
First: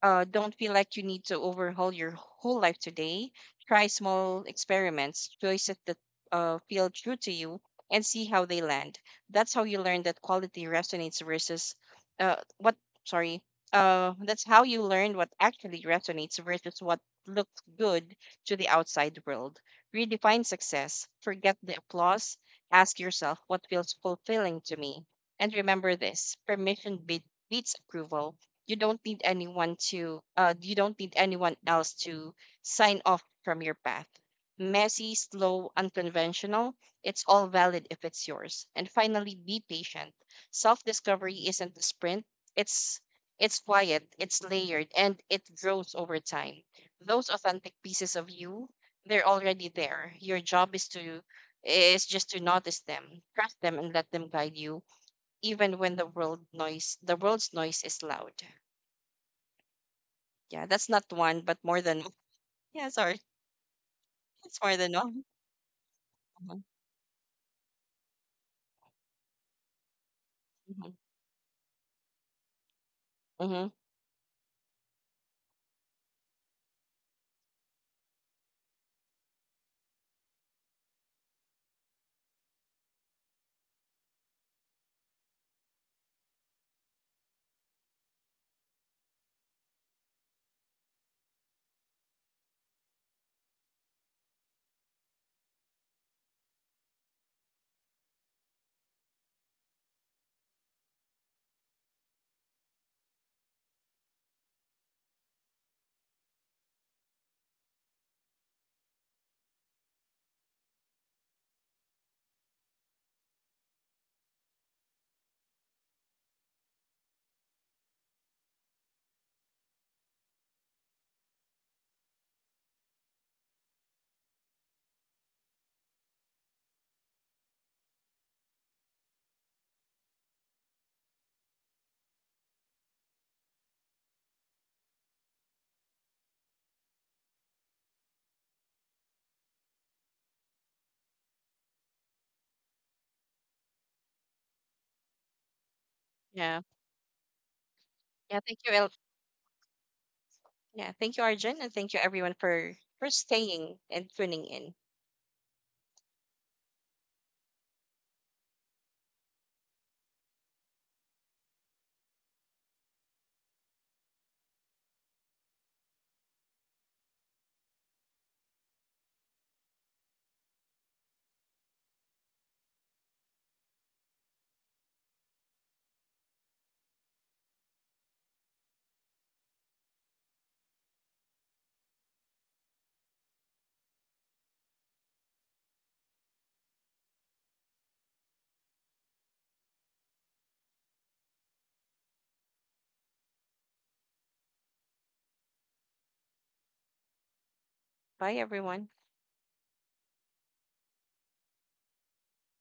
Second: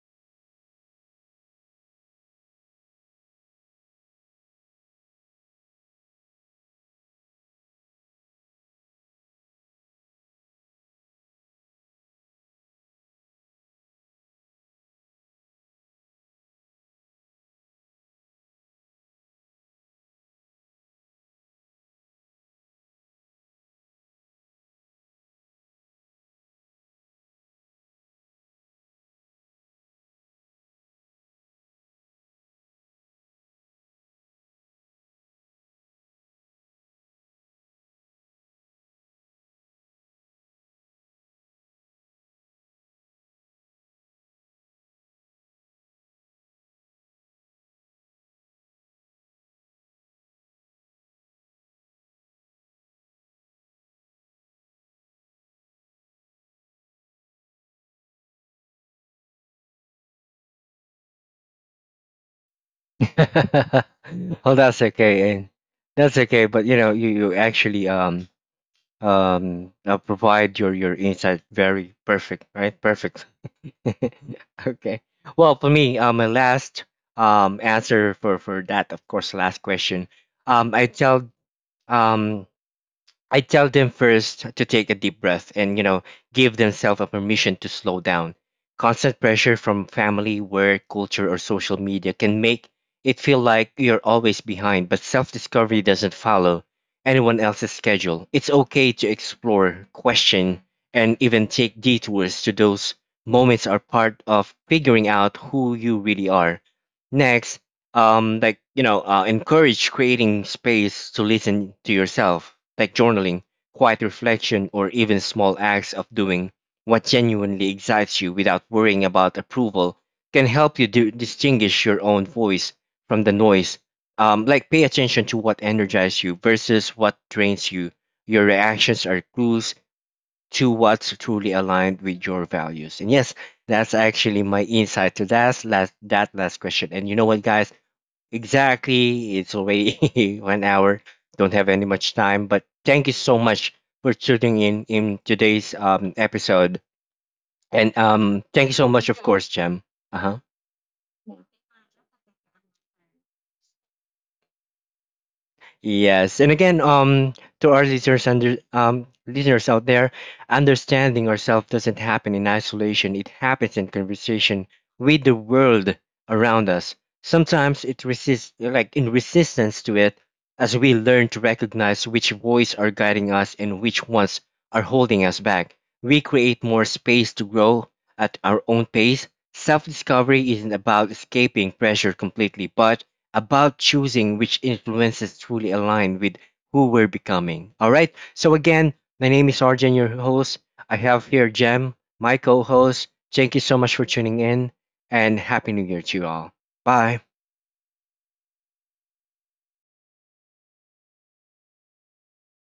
[SPEAKER 2] Uh, don't feel like you need to overhaul your whole life today. Try small experiments, choices that uh, feel true to you, and see how they land. That's how you learn that quality resonates versus uh, what, sorry, uh, that's how you learn what actually resonates versus what looks good to the outside world. Redefine success, forget the applause, ask yourself what feels fulfilling to me. And remember this: permission be- beats approval. You don't need anyone to, uh, you don't need anyone else to sign off from your path, messy, slow, unconventional. It's all valid if it's yours. And finally, be patient. Self-discovery isn't a sprint. It's it's quiet, it's layered, and it grows over time. Those authentic pieces of you, they're already there. Your job is to is just to notice them, trust them, and let them guide you, even when the world noise the world's noise is loud. Yeah, that's not one, but more than yeah. Sorry,
[SPEAKER 1] Well,
[SPEAKER 2] it's more
[SPEAKER 1] that's
[SPEAKER 2] than one.
[SPEAKER 1] okay, and that's okay, but
[SPEAKER 2] Hmm.
[SPEAKER 1] you know you, you actually um um uh, provide your your insight very perfect, right? Perfect.
[SPEAKER 2] Hmm.
[SPEAKER 1] Okay. Well, for me, um, my last um answer for for that, of course, last question. Um, I tell um I tell them first to take a deep breath and you know give themselves a permission to slow down. Constant pressure from family, work, culture, or social media can make it feel like you're always behind, but self-discovery doesn't follow anyone else's schedule. It's okay to explore, question, and even take detours to. Those moments are part of figuring out who you really are. Next, um like you know uh, encourage creating space to listen to yourself, like journaling, quiet reflection, or even small acts of doing what genuinely excites you without worrying about approval, can help you do, distinguish your own voice from the noise. Um like, pay attention to what energizes you versus what drains you. Your reactions are clues to what's truly aligned with your values. And yes, that's actually my insight to that last that last question. And you know what, guys? Exactly. It's already one hour. Don't have any much time, but thank you so much for tuning in in today's um
[SPEAKER 2] Yeah.
[SPEAKER 1] episode. And
[SPEAKER 2] Yeah.
[SPEAKER 1] um,
[SPEAKER 2] Thank
[SPEAKER 1] thank you so
[SPEAKER 2] you.
[SPEAKER 1] much, of course, Jem. Uh huh.
[SPEAKER 2] Yeah, thank you, Arjun, and thank you everyone for for staying and tuning in.
[SPEAKER 1] Yes, and again, um, to our listeners under um listeners out there, understanding ourselves doesn't happen in isolation. It happens in conversation with the world around us. Sometimes it resists, like in resistance to it, as we learn to recognize which voice are guiding us and which ones are holding us back, we create more space to grow at our own pace. Self-discovery isn't about escaping pressure completely, but about choosing which influences truly align with who we're becoming. All right. So again, my name is Arjan, your host. I have here Jem, my co-host. Thank you so much for tuning in, and happy New Year to you all. Bye.
[SPEAKER 2] Bye, everyone.